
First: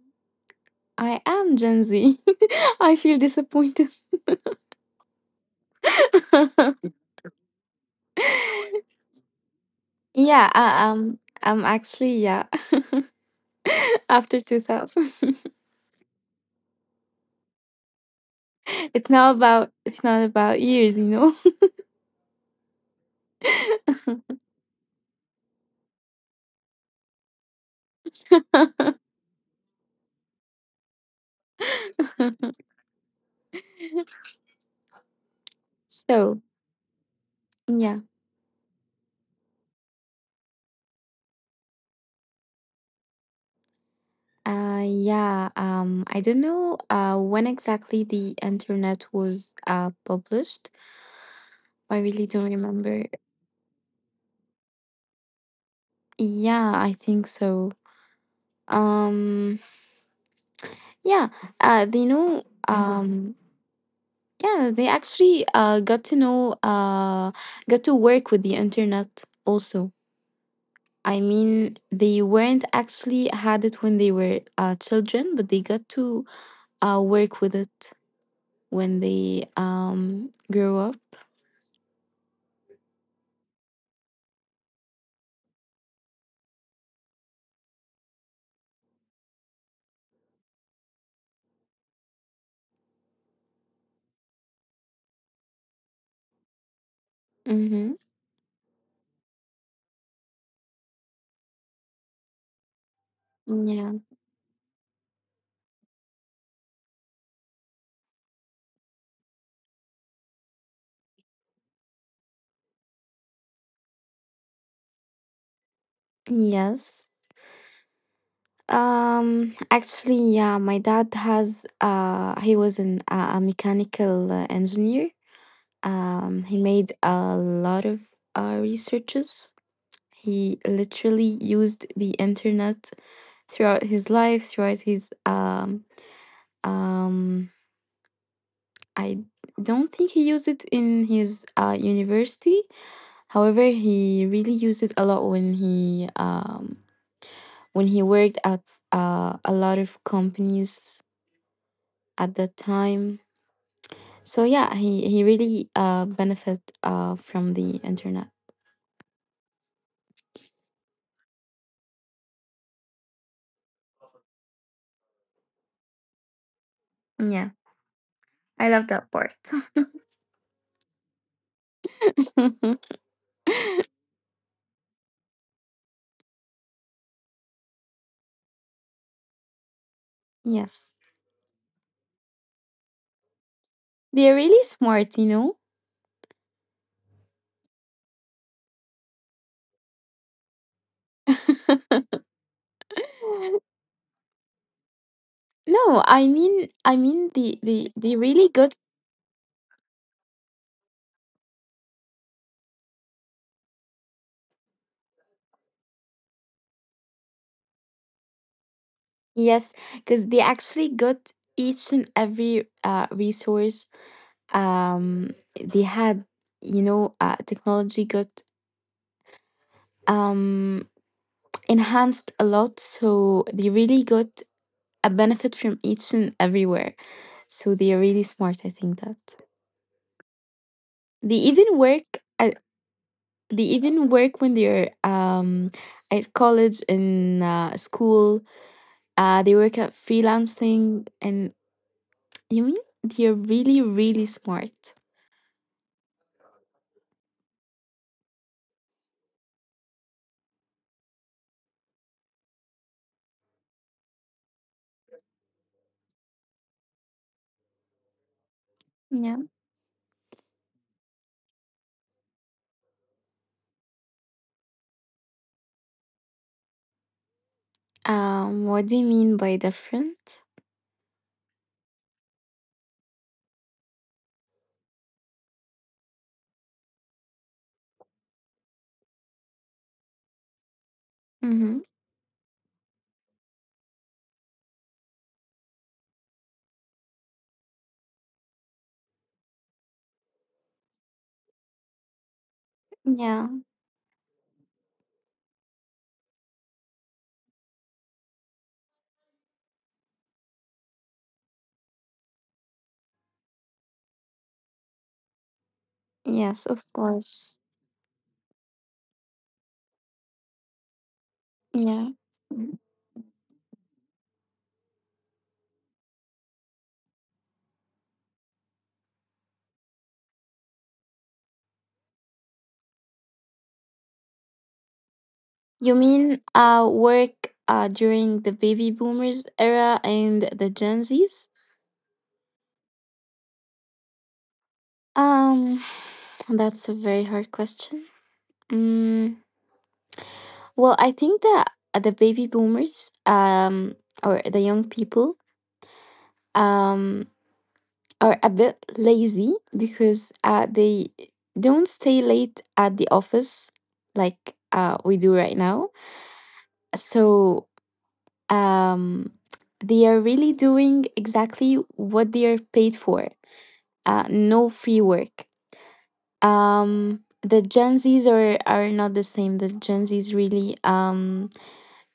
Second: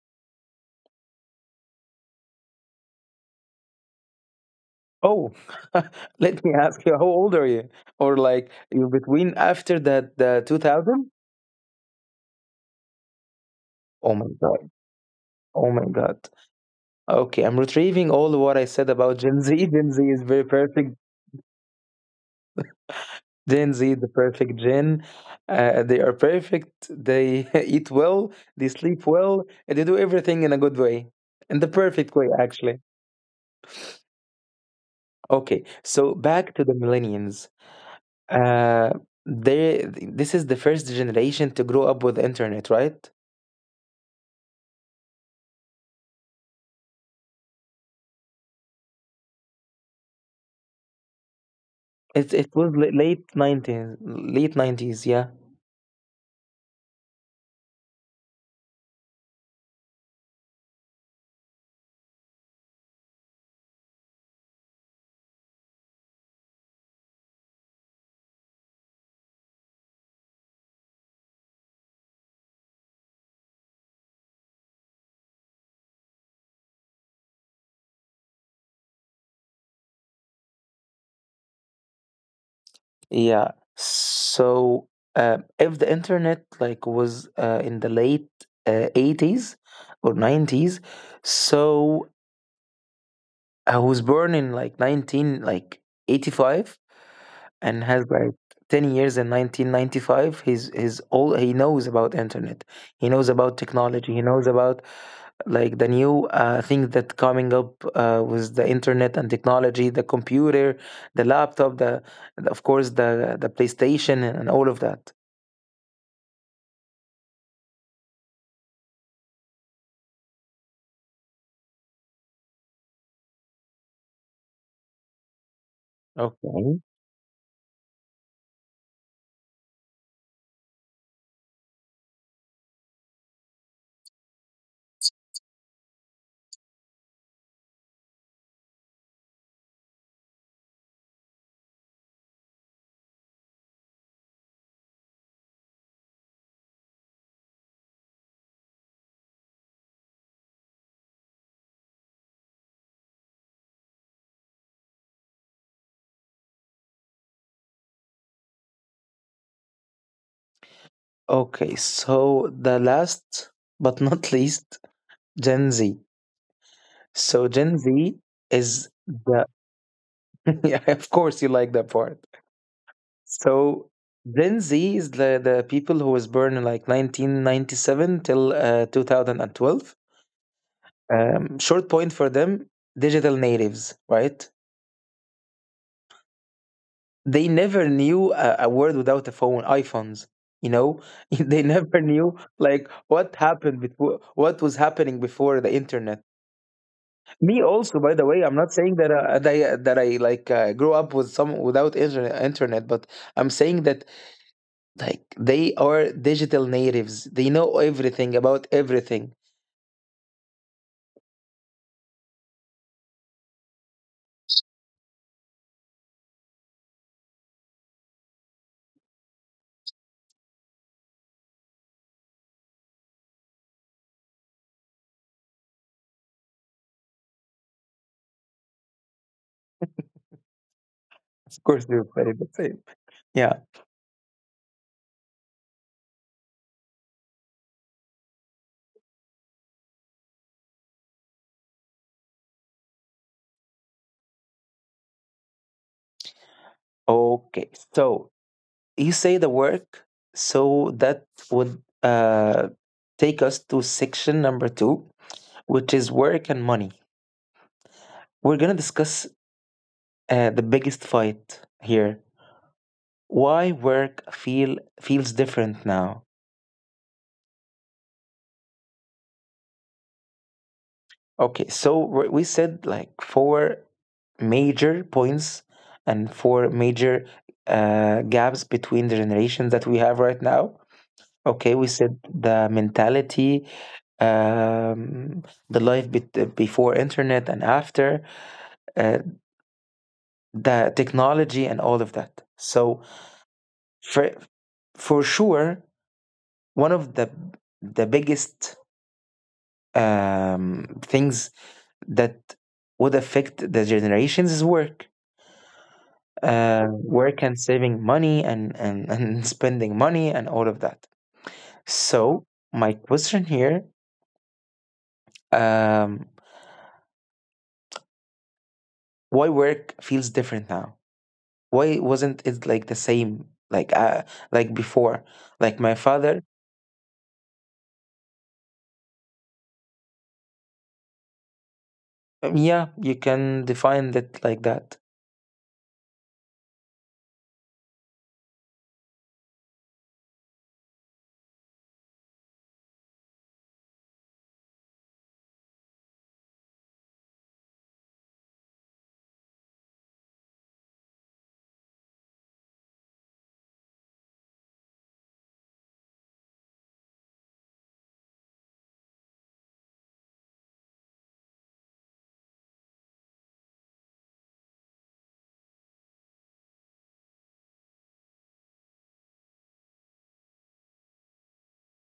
[SPEAKER 1] I am Gen Z. [LAUGHS] I feel disappointed. [LAUGHS]
[SPEAKER 2] Oh, [LAUGHS] let me ask you, how old are you? Or like you're between after that the
[SPEAKER 1] Yeah, I,
[SPEAKER 2] 2000?
[SPEAKER 1] um, I'm actually yeah. [LAUGHS]
[SPEAKER 2] Oh my
[SPEAKER 1] After two
[SPEAKER 2] God.
[SPEAKER 1] thousand,
[SPEAKER 2] Oh my God. Okay, I'm retrieving all what I said
[SPEAKER 1] [LAUGHS] it's
[SPEAKER 2] about
[SPEAKER 1] not
[SPEAKER 2] Gen Z.
[SPEAKER 1] about
[SPEAKER 2] [LAUGHS] Gen
[SPEAKER 1] it's
[SPEAKER 2] Z
[SPEAKER 1] not
[SPEAKER 2] is very
[SPEAKER 1] about years,
[SPEAKER 2] perfect.
[SPEAKER 1] you know.
[SPEAKER 2] Gen Z is the perfect gen. They are perfect. They [LAUGHS] eat well. They sleep
[SPEAKER 1] [LAUGHS]
[SPEAKER 2] well, and they do everything in a good way, in the perfect way, actually. Okay, so
[SPEAKER 1] So
[SPEAKER 2] back to the millennials.
[SPEAKER 1] yeah,
[SPEAKER 2] Uh, they this is the first generation to grow up with the internet, right?
[SPEAKER 1] yeah. I don't know when exactly the internet was published. I really
[SPEAKER 2] It
[SPEAKER 1] don't
[SPEAKER 2] it was
[SPEAKER 1] remember.
[SPEAKER 2] late 90s, late 90s, yeah.
[SPEAKER 1] Yeah, I think so. Um. Yeah, they know. Yeah, they actually got to know, got to work with the internet also. I mean, they weren't actually had it when they were children, but they got to work with it when they grew up.
[SPEAKER 2] Yeah. So, if the internet like was in the late 80s or 90s, so I was born in like 19 like 85, and
[SPEAKER 1] Mm-hmm.
[SPEAKER 2] has like 10 years in 1995. He's all he knows about internet, he knows about
[SPEAKER 1] Yeah.
[SPEAKER 2] technology, he knows about like the new things that coming up with the internet and technology, the computer, the laptop, the of course the playstation and all of that.
[SPEAKER 1] Yes. Actually, yeah, my dad has, he was an, a mechanical engineer. He
[SPEAKER 2] Okay.
[SPEAKER 1] made a lot of researches. He literally used the internet throughout his life, throughout his um, I don't think he used it in his university. However, he really used it a lot when he when he worked at a lot of companies at that time. So yeah, he really benefit from the internet.
[SPEAKER 2] Okay, so the last but not [LAUGHS] least, Gen Z.
[SPEAKER 1] Yeah.
[SPEAKER 2] So Gen Z
[SPEAKER 1] I love
[SPEAKER 2] is
[SPEAKER 1] that part.
[SPEAKER 2] the [LAUGHS] yeah, of course you like that part.
[SPEAKER 1] [LAUGHS]
[SPEAKER 2] So Gen Z is the people who was born in like 1997 till 2012.
[SPEAKER 1] Yes.
[SPEAKER 2] Short point for them, digital natives,
[SPEAKER 1] They're
[SPEAKER 2] right?
[SPEAKER 1] really smart, you know?
[SPEAKER 2] They never knew a world without a phone, iPhones. You know, [LAUGHS] they never
[SPEAKER 1] [LAUGHS]
[SPEAKER 2] knew like what happened before, what was happening before the
[SPEAKER 1] No,
[SPEAKER 2] internet.
[SPEAKER 1] I mean
[SPEAKER 2] Me also,
[SPEAKER 1] they
[SPEAKER 2] by the way,
[SPEAKER 1] really
[SPEAKER 2] I'm
[SPEAKER 1] got
[SPEAKER 2] not saying that, that I like grew up with some without internet, but I'm saying that like they are digital natives. They know everything about everything.
[SPEAKER 1] yes, because they actually got each and every resource. Um they had, technology got um enhanced a lot, so they really got a benefit from each and everywhere. So they are really smart, I think that. They
[SPEAKER 2] Of
[SPEAKER 1] even
[SPEAKER 2] course,
[SPEAKER 1] work
[SPEAKER 2] they're very the
[SPEAKER 1] a-
[SPEAKER 2] same. Yeah.
[SPEAKER 1] They even work when they're at college in school. They work at freelancing, and you mean they're really, really smart.
[SPEAKER 2] Okay. So you say the work. So that would take us to section number 2, which is work and money. We're gonna discuss
[SPEAKER 1] Yeah.
[SPEAKER 2] the biggest fight here. Why work feel feels different now?
[SPEAKER 1] What do you mean by different?
[SPEAKER 2] Okay, so we said like 4 major points and 4 major gaps between the generations that we have right now.
[SPEAKER 1] Mm-hmm.
[SPEAKER 2] Okay, we said the mentality, um, the life bet before internet and after, uh, the technology and all of that. So
[SPEAKER 1] Yeah.
[SPEAKER 2] for for sure, one of the biggest things that would affect the generations is work.
[SPEAKER 1] Yes, of
[SPEAKER 2] Work
[SPEAKER 1] course.
[SPEAKER 2] and saving money and, [LAUGHS] and spending money and all of that.
[SPEAKER 1] Yeah.
[SPEAKER 2] So, my question here, um, why work feels different now? Why wasn't it like the same like before? Like
[SPEAKER 1] You
[SPEAKER 2] my
[SPEAKER 1] mean
[SPEAKER 2] father,
[SPEAKER 1] work during the baby boomers era and the Gen Zs?
[SPEAKER 2] yeah, you can define it like that.
[SPEAKER 1] Um, [SIGHS] that's a very hard question. Mm, Well, I think that the baby boomers or the young people um, are a bit lazy because they don't stay late at the office like we do right now. So um, they are really doing exactly what they are paid for. No free work. The Gen Zs are not the same. The Gen Zs really.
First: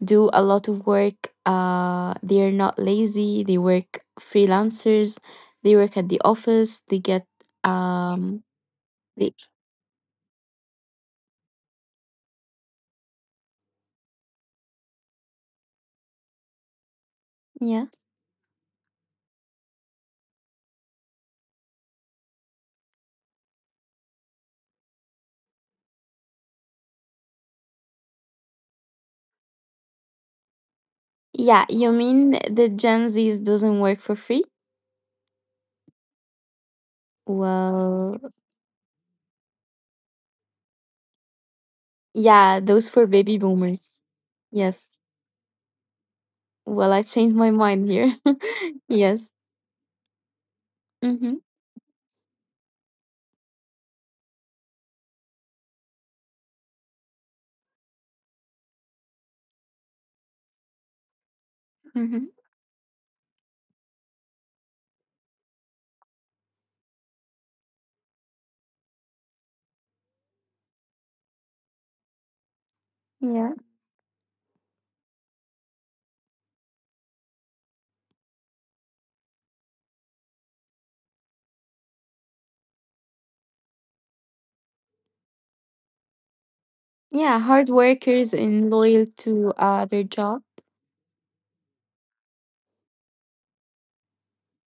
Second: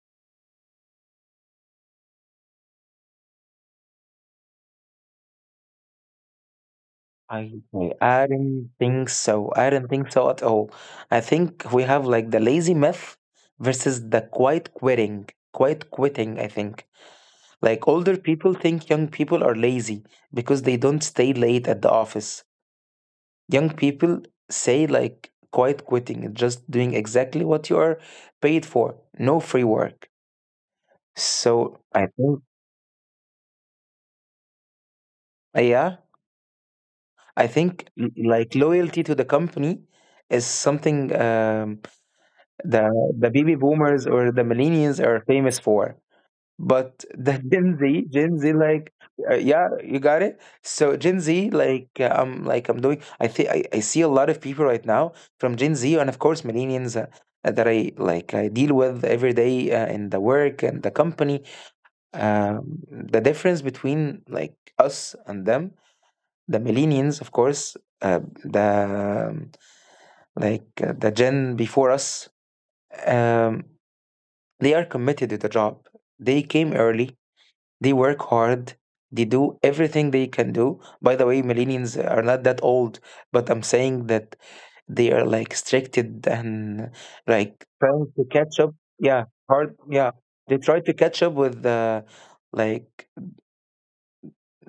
[SPEAKER 1] Do a lot of work. They are not lazy. They work freelancers. They work at the office. They get
[SPEAKER 2] I I
[SPEAKER 1] um.
[SPEAKER 2] don't think
[SPEAKER 1] They,
[SPEAKER 2] so. I don't think so at all. I think we have like the lazy myth versus the quiet quitting. Quiet quitting, I think.
[SPEAKER 1] yeah.
[SPEAKER 2] Like older people think young people are lazy because they don't stay late at the office. Young people say like quiet quitting, just doing exactly what you are paid for, no free work.
[SPEAKER 1] Yeah.
[SPEAKER 2] So
[SPEAKER 1] You
[SPEAKER 2] I
[SPEAKER 1] mean
[SPEAKER 2] think,
[SPEAKER 1] the Gen Zs doesn't work for free?
[SPEAKER 2] yeah, I think
[SPEAKER 1] Well,
[SPEAKER 2] like loyalty to the company is something
[SPEAKER 1] yeah.
[SPEAKER 2] the
[SPEAKER 1] Those for
[SPEAKER 2] the
[SPEAKER 1] baby
[SPEAKER 2] baby
[SPEAKER 1] boomers.
[SPEAKER 2] boomers or the
[SPEAKER 1] Yes.
[SPEAKER 2] millennials are famous for.
[SPEAKER 1] Well,
[SPEAKER 2] But
[SPEAKER 1] I changed
[SPEAKER 2] the
[SPEAKER 1] my
[SPEAKER 2] [LAUGHS]
[SPEAKER 1] mind here.
[SPEAKER 2] Gen Z, like,
[SPEAKER 1] [LAUGHS] Yes.
[SPEAKER 2] yeah, you got it. So Gen Z,
[SPEAKER 1] Mm-hmm.
[SPEAKER 2] like, I'm like I'm doing. I think I see a lot of people right now from Gen Z, and of course millennials that I deal with every day in the work and the company.
[SPEAKER 1] Mm-hmm.
[SPEAKER 2] The difference between like us and them, the millennials, of course, the gen before us,
[SPEAKER 1] Yeah.
[SPEAKER 2] um, they are committed to the job. They came early. They work hard. They do everything they can do. By the way, millennials are not that old, but I'm saying that they are like stricted and
[SPEAKER 1] Yeah.
[SPEAKER 2] like
[SPEAKER 1] Hard
[SPEAKER 2] trying to
[SPEAKER 1] workers
[SPEAKER 2] catch
[SPEAKER 1] and
[SPEAKER 2] up.
[SPEAKER 1] loyal
[SPEAKER 2] Yeah,
[SPEAKER 1] to
[SPEAKER 2] hard.
[SPEAKER 1] their
[SPEAKER 2] Yeah,
[SPEAKER 1] job.
[SPEAKER 2] they try to catch up with like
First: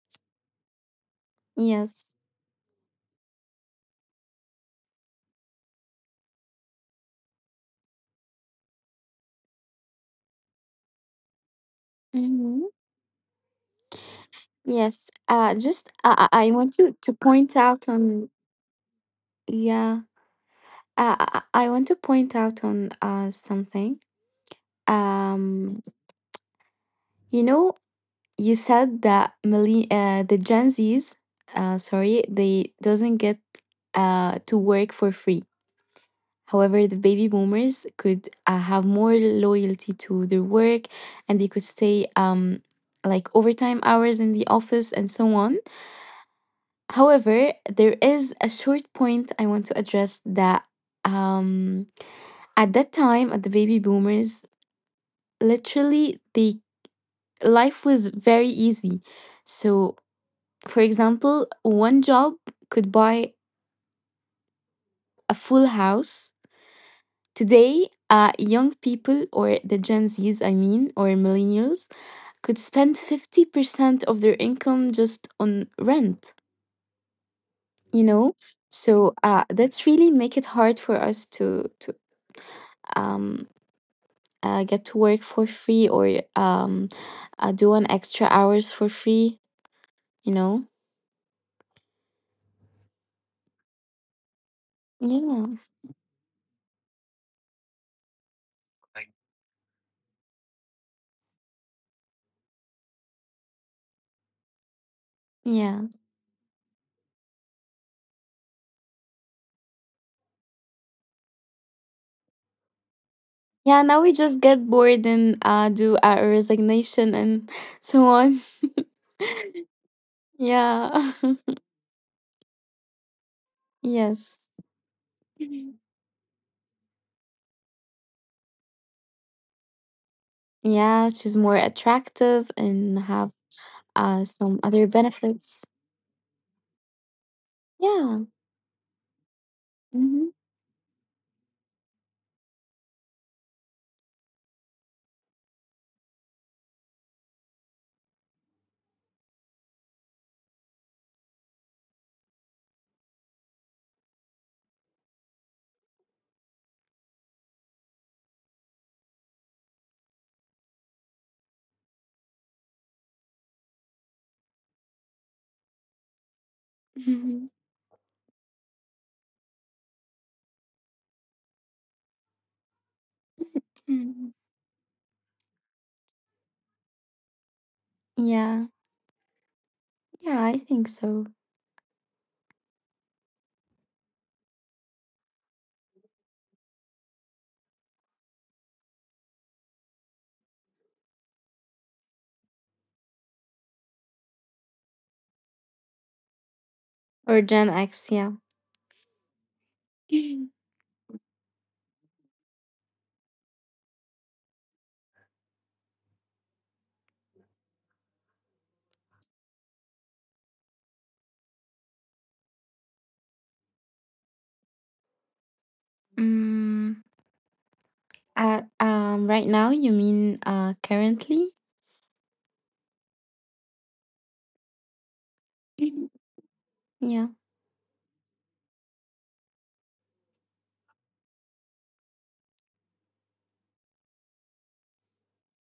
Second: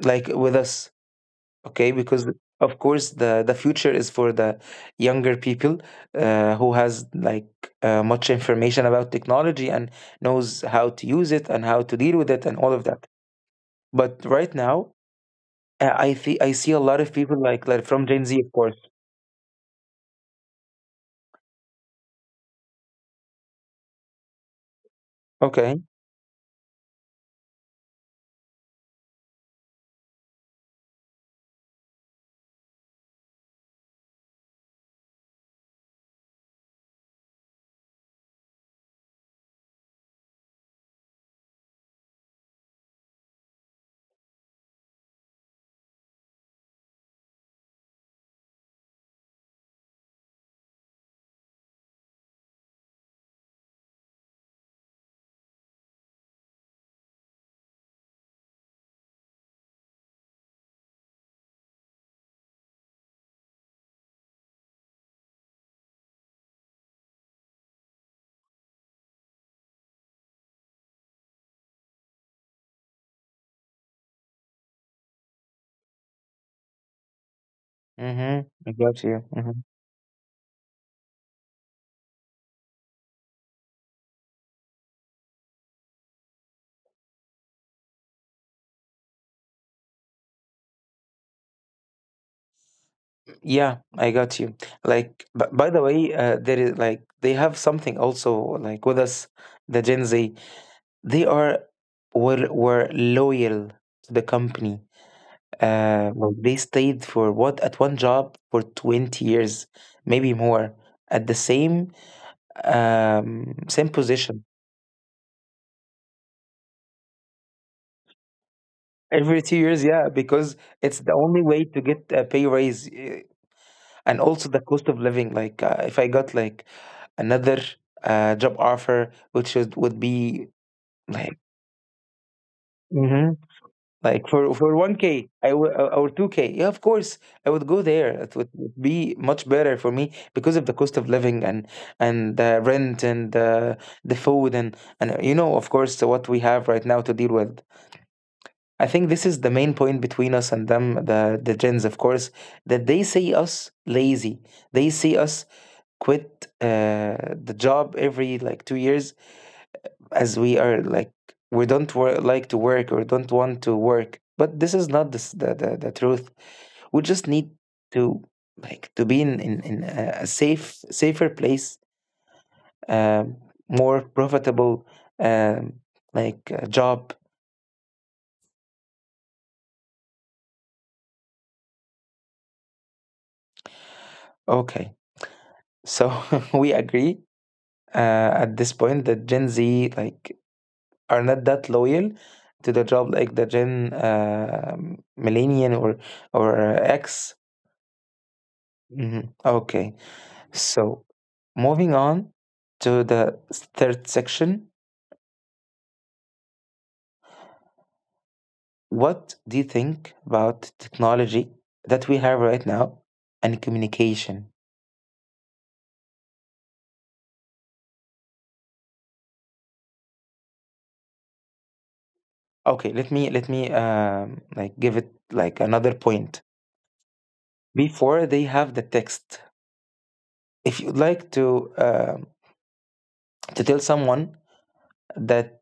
[SPEAKER 2] like with us. Okay,
[SPEAKER 1] Yes.
[SPEAKER 2] because of course the future is for the younger people, who has like much information about technology and knows how to use it and how to deal with it and all of that.
[SPEAKER 1] Mm-hmm.
[SPEAKER 2] But right now,
[SPEAKER 1] Yes,
[SPEAKER 2] I see.
[SPEAKER 1] just
[SPEAKER 2] I see
[SPEAKER 1] I,
[SPEAKER 2] a lot
[SPEAKER 1] I I
[SPEAKER 2] of
[SPEAKER 1] want
[SPEAKER 2] people like
[SPEAKER 1] to
[SPEAKER 2] like from
[SPEAKER 1] point
[SPEAKER 2] Gen Z, of
[SPEAKER 1] out
[SPEAKER 2] course.
[SPEAKER 1] on yeah, I want to point out on something.
[SPEAKER 2] Okay.
[SPEAKER 1] Um, you know, you said that millenn the Gen Zs, sorry, they doesn't get to work for free. However, the baby boomers could have more loyalty to their work, and they could stay like overtime hours in the office and so on. However, there is a short point I want to address that um, at that time, at the baby boomers, literally the life was very easy. So, for example, one job could buy a full house. Today, young people or the Gen Zs, I mean, or millennials, could spend 50% of their income just on rent,
[SPEAKER 2] Mm-hmm. I got you.
[SPEAKER 1] you know? So that's really make it hard for us to um, get to work for free or do an extra hours for free, you know?
[SPEAKER 2] Yeah, I got you. Like, but by the way,
[SPEAKER 1] Yeah.
[SPEAKER 2] there is like they have something also like with us, the
[SPEAKER 1] Like,
[SPEAKER 2] Gen Z. They are were loyal to the company. Like
[SPEAKER 1] yeah.
[SPEAKER 2] they stayed for what at one job for 20 years, maybe more, at the same
[SPEAKER 1] Yeah, now we
[SPEAKER 2] position
[SPEAKER 1] just get bored and do our resignation and [LAUGHS] so on. [LAUGHS]
[SPEAKER 2] every 2 years. Yeah, because it's the
[SPEAKER 1] Yeah.
[SPEAKER 2] only way to get a pay raise.
[SPEAKER 1] [LAUGHS]
[SPEAKER 2] And also
[SPEAKER 1] Yes.
[SPEAKER 2] the cost of living, like
[SPEAKER 1] Mhm.
[SPEAKER 2] if I got like another job offer which is, would be
[SPEAKER 1] Yeah, which
[SPEAKER 2] like
[SPEAKER 1] is more attractive and
[SPEAKER 2] hmm
[SPEAKER 1] have
[SPEAKER 2] like for
[SPEAKER 1] some
[SPEAKER 2] for
[SPEAKER 1] other
[SPEAKER 2] 1k,
[SPEAKER 1] benefits.
[SPEAKER 2] or 2k, yeah, of course I would go there.
[SPEAKER 1] Yeah.
[SPEAKER 2] It would be much better for me
[SPEAKER 1] Hmm.
[SPEAKER 2] because of the cost of living and the rent and the food, and you know, of course, what we have right now to deal with. I think this is the main point between us and them, the gens, of course, that they see us lazy. They see us quit the job every like 2 years, as we are like we don't like to work or don't want to work. But this is not the, s- the truth. We just need
[SPEAKER 1] Hmm.
[SPEAKER 2] to like to be in a safer place, um, more profitable, um, job.
[SPEAKER 1] Yeah. Yeah, I think so.
[SPEAKER 2] Okay, so [LAUGHS] we agree at this point that Gen Z like are not that loyal to the job like the Gen Millennial or X.
[SPEAKER 1] Or Gen X, yeah.
[SPEAKER 2] Mhm. Okay,
[SPEAKER 1] [LAUGHS]
[SPEAKER 2] so moving on to the third section. What do you think about technology that we have right now and communication?
[SPEAKER 1] Mm. Right now, you mean currently?
[SPEAKER 2] Okay, let me like give it like another
[SPEAKER 1] Mhm.
[SPEAKER 2] point.
[SPEAKER 1] Yeah.
[SPEAKER 2] Before they have the text, if you'd like to tell someone that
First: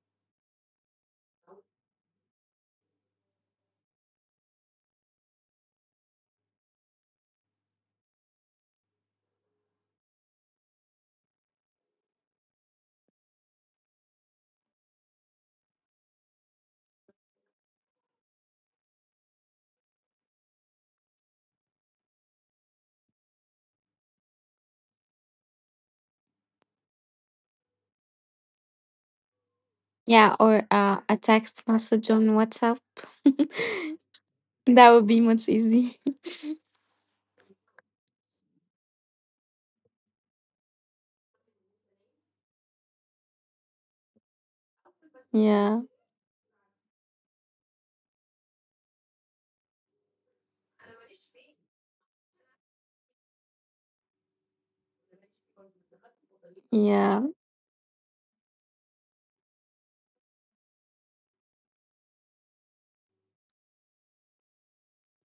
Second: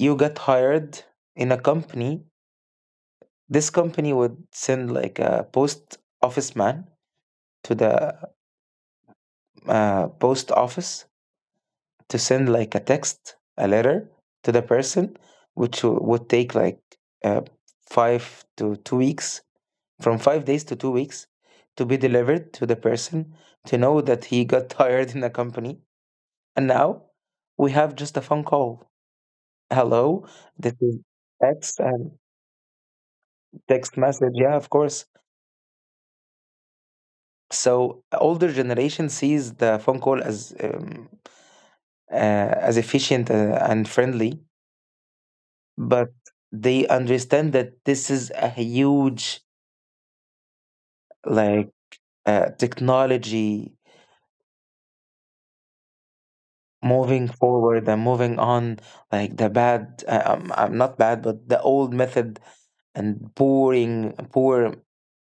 [SPEAKER 2] you got hired in a company, this company would send like a post office man to the post office to send like a text, a letter to the person, which would take like uh, 5 to 2 weeks, from 5 days to 2 weeks, to be delivered to the person to know that he got [LAUGHS] hired in the company. And now we have just a phone call. Hello,
[SPEAKER 1] Yeah, or
[SPEAKER 2] this is
[SPEAKER 1] a text
[SPEAKER 2] X
[SPEAKER 1] message
[SPEAKER 2] and
[SPEAKER 1] on WhatsApp. [LAUGHS]
[SPEAKER 2] text message. Yeah, of
[SPEAKER 1] That would
[SPEAKER 2] course.
[SPEAKER 1] be much easy. [LAUGHS]
[SPEAKER 2] So older generation sees the phone call uh, as efficient and friendly,
[SPEAKER 1] Yeah.
[SPEAKER 2] but they understand that this is a huge like technology
[SPEAKER 1] Yeah.
[SPEAKER 2] moving forward and moving on, like the bad not bad, but the old method and pouring poor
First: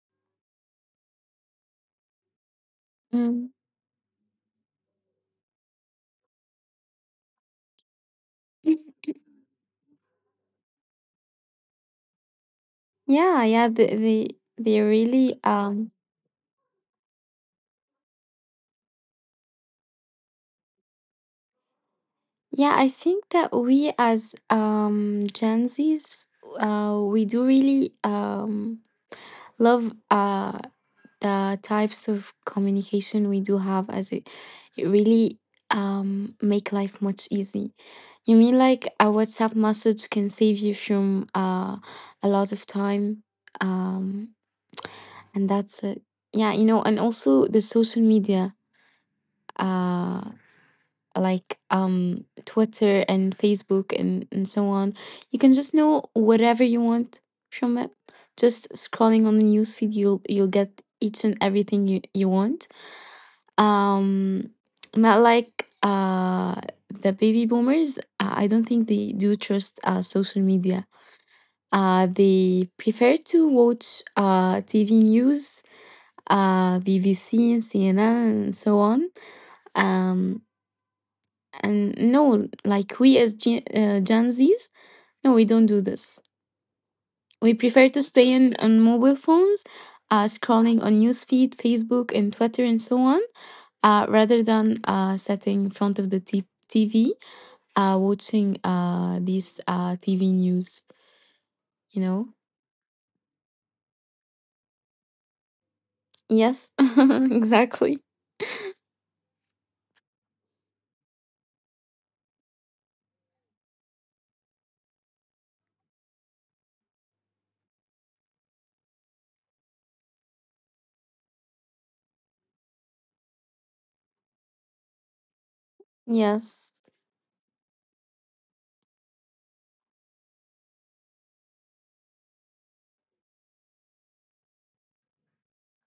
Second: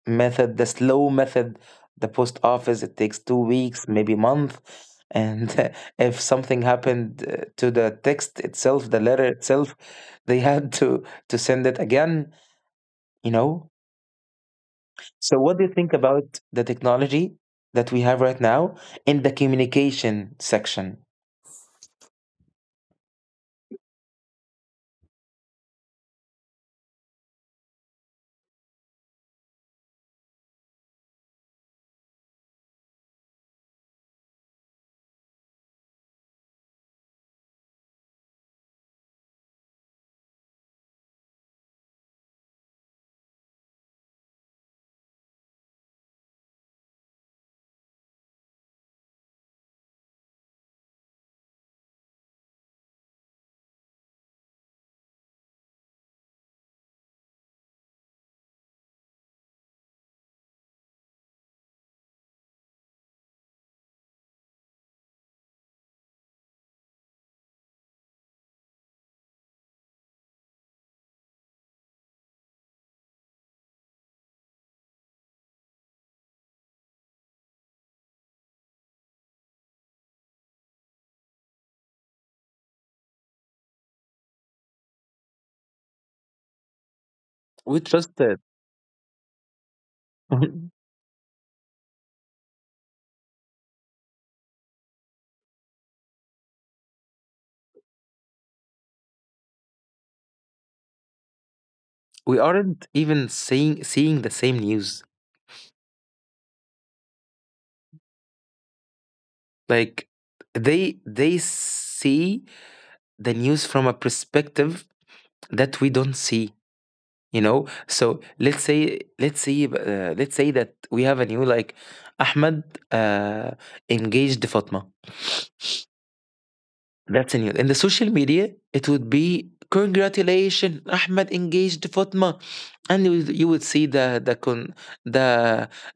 [SPEAKER 2] method, the slow method, the post office. It takes two
[SPEAKER 1] Mm.
[SPEAKER 2] weeks maybe month, and [LAUGHS] if something happened to the text itself, the letter itself, they [LAUGHS] had to send it again, you
[SPEAKER 1] Yeah,
[SPEAKER 2] know.
[SPEAKER 1] yeah, they
[SPEAKER 2] So
[SPEAKER 1] really,
[SPEAKER 2] what do you think about the technology that we have right now in the communication section?
[SPEAKER 1] yeah, I think that we as Gen Zs we do really love the types of communication we do have, as it really make life much easy. You mean, like, a WhatsApp message can save you from a lot of time, um and that's it. Yeah, and also the social media, uh like, Twitter and Facebook and so on. You can just know whatever you want from it. Just scrolling on the news feed, you'll get each and everything you want. um Not like the baby boomers. I don't think they do trust social media. They prefer to watch TV news, BBC and CNN and so on. um and no, like, we as Gen Z's, no, we don't do this. We
[SPEAKER 2] We
[SPEAKER 1] prefer to
[SPEAKER 2] trust
[SPEAKER 1] stay
[SPEAKER 2] that.
[SPEAKER 1] in on mobile phones,
[SPEAKER 2] [LAUGHS]
[SPEAKER 1] scrolling on newsfeed, Facebook, and Twitter, and so on, rather than sitting in front of the TV, watching these TV news, you know?
[SPEAKER 2] We aren't even seeing the same news.
[SPEAKER 1] Yes, [LAUGHS] exactly.
[SPEAKER 2] Like they see the news from a perspective that we don't see. You know. So let's say that we have a new like Ahmed uh, engaged Fatma.
[SPEAKER 1] Yes.
[SPEAKER 2] That's a new. In the social media, it would be congratulations, Ahmed engaged Fatma, and you would see the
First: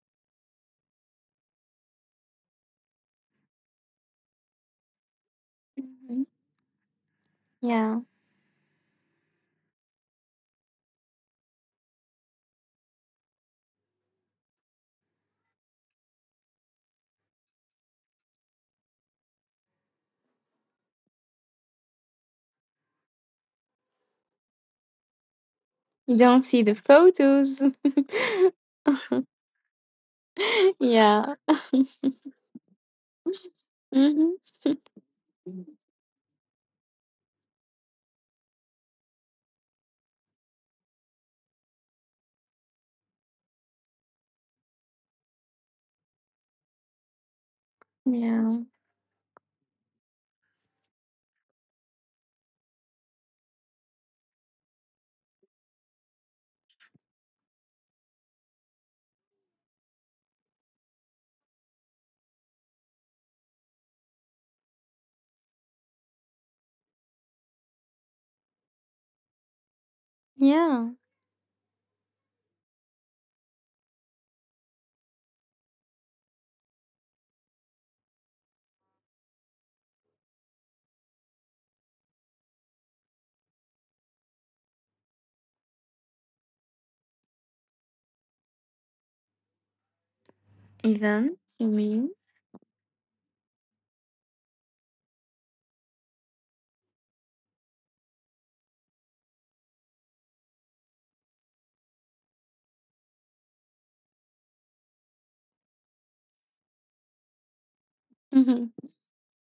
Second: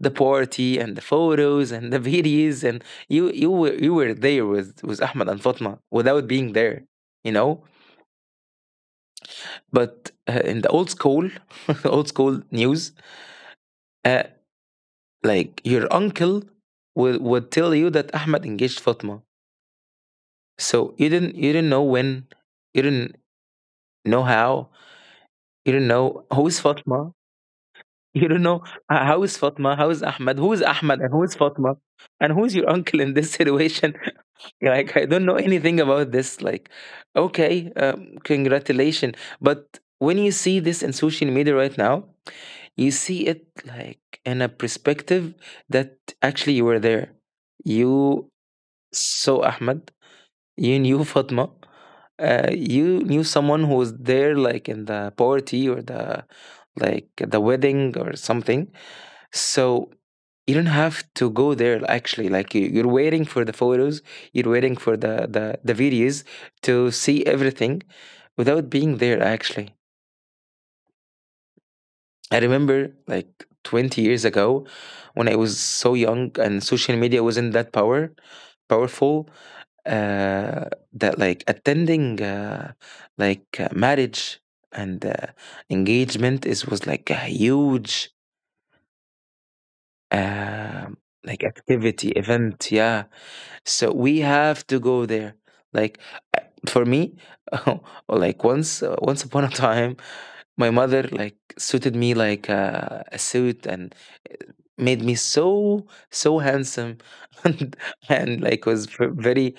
[SPEAKER 2] the party and the photos and the [LAUGHS] videos, and you were you were there with Ahmed and Fatma
[SPEAKER 1] Mhm.
[SPEAKER 2] without being there, you know.
[SPEAKER 1] Yeah.
[SPEAKER 2] But in the old school, [LAUGHS] old school news, uh, like your uncle would tell you that Ahmed engaged Fatma. So you didn't know when, you didn't know how. You don't
[SPEAKER 1] You
[SPEAKER 2] know
[SPEAKER 1] don't
[SPEAKER 2] who is
[SPEAKER 1] see the
[SPEAKER 2] Fatma?
[SPEAKER 1] photos.
[SPEAKER 2] You don't know h how is Fatma? How is Ahmed? Who is
[SPEAKER 1] [LAUGHS]
[SPEAKER 2] Ahmed and who
[SPEAKER 1] Yeah.
[SPEAKER 2] is Fatma?
[SPEAKER 1] [LAUGHS]
[SPEAKER 2] And who is your [LAUGHS] uncle in this situation?
[SPEAKER 1] Hmm.
[SPEAKER 2] [LAUGHS] You're like, "I don't know anything about this." Like, okay, um, congratulation. But when you see this in social media right now, you see it like in a perspective that actually you were there. You
[SPEAKER 1] Yeah.
[SPEAKER 2] saw Ahmed, you knew Fatma, uh, you knew someone who was there like in the poverty or the like the wedding or something. So you don't have to go there actually, like you're waiting for the photos, you're waiting for the videos, to see everything without being there actually.
[SPEAKER 1] Yeah.
[SPEAKER 2] I remember like 20 years ago, when I was so young and social media wasn't that powerful, uh that like attending marriage and engagement is was like a huge, um, like
[SPEAKER 1] Events, you
[SPEAKER 2] activity,
[SPEAKER 1] mean? [LAUGHS]
[SPEAKER 2] event. Yeah. So we have to go there. Like, uh, for me, [LAUGHS] like once, once upon a time, my mother like suited me like a suit and made me so so handsome [LAUGHS] and, and like
[SPEAKER 1] Mhm.
[SPEAKER 2] was very.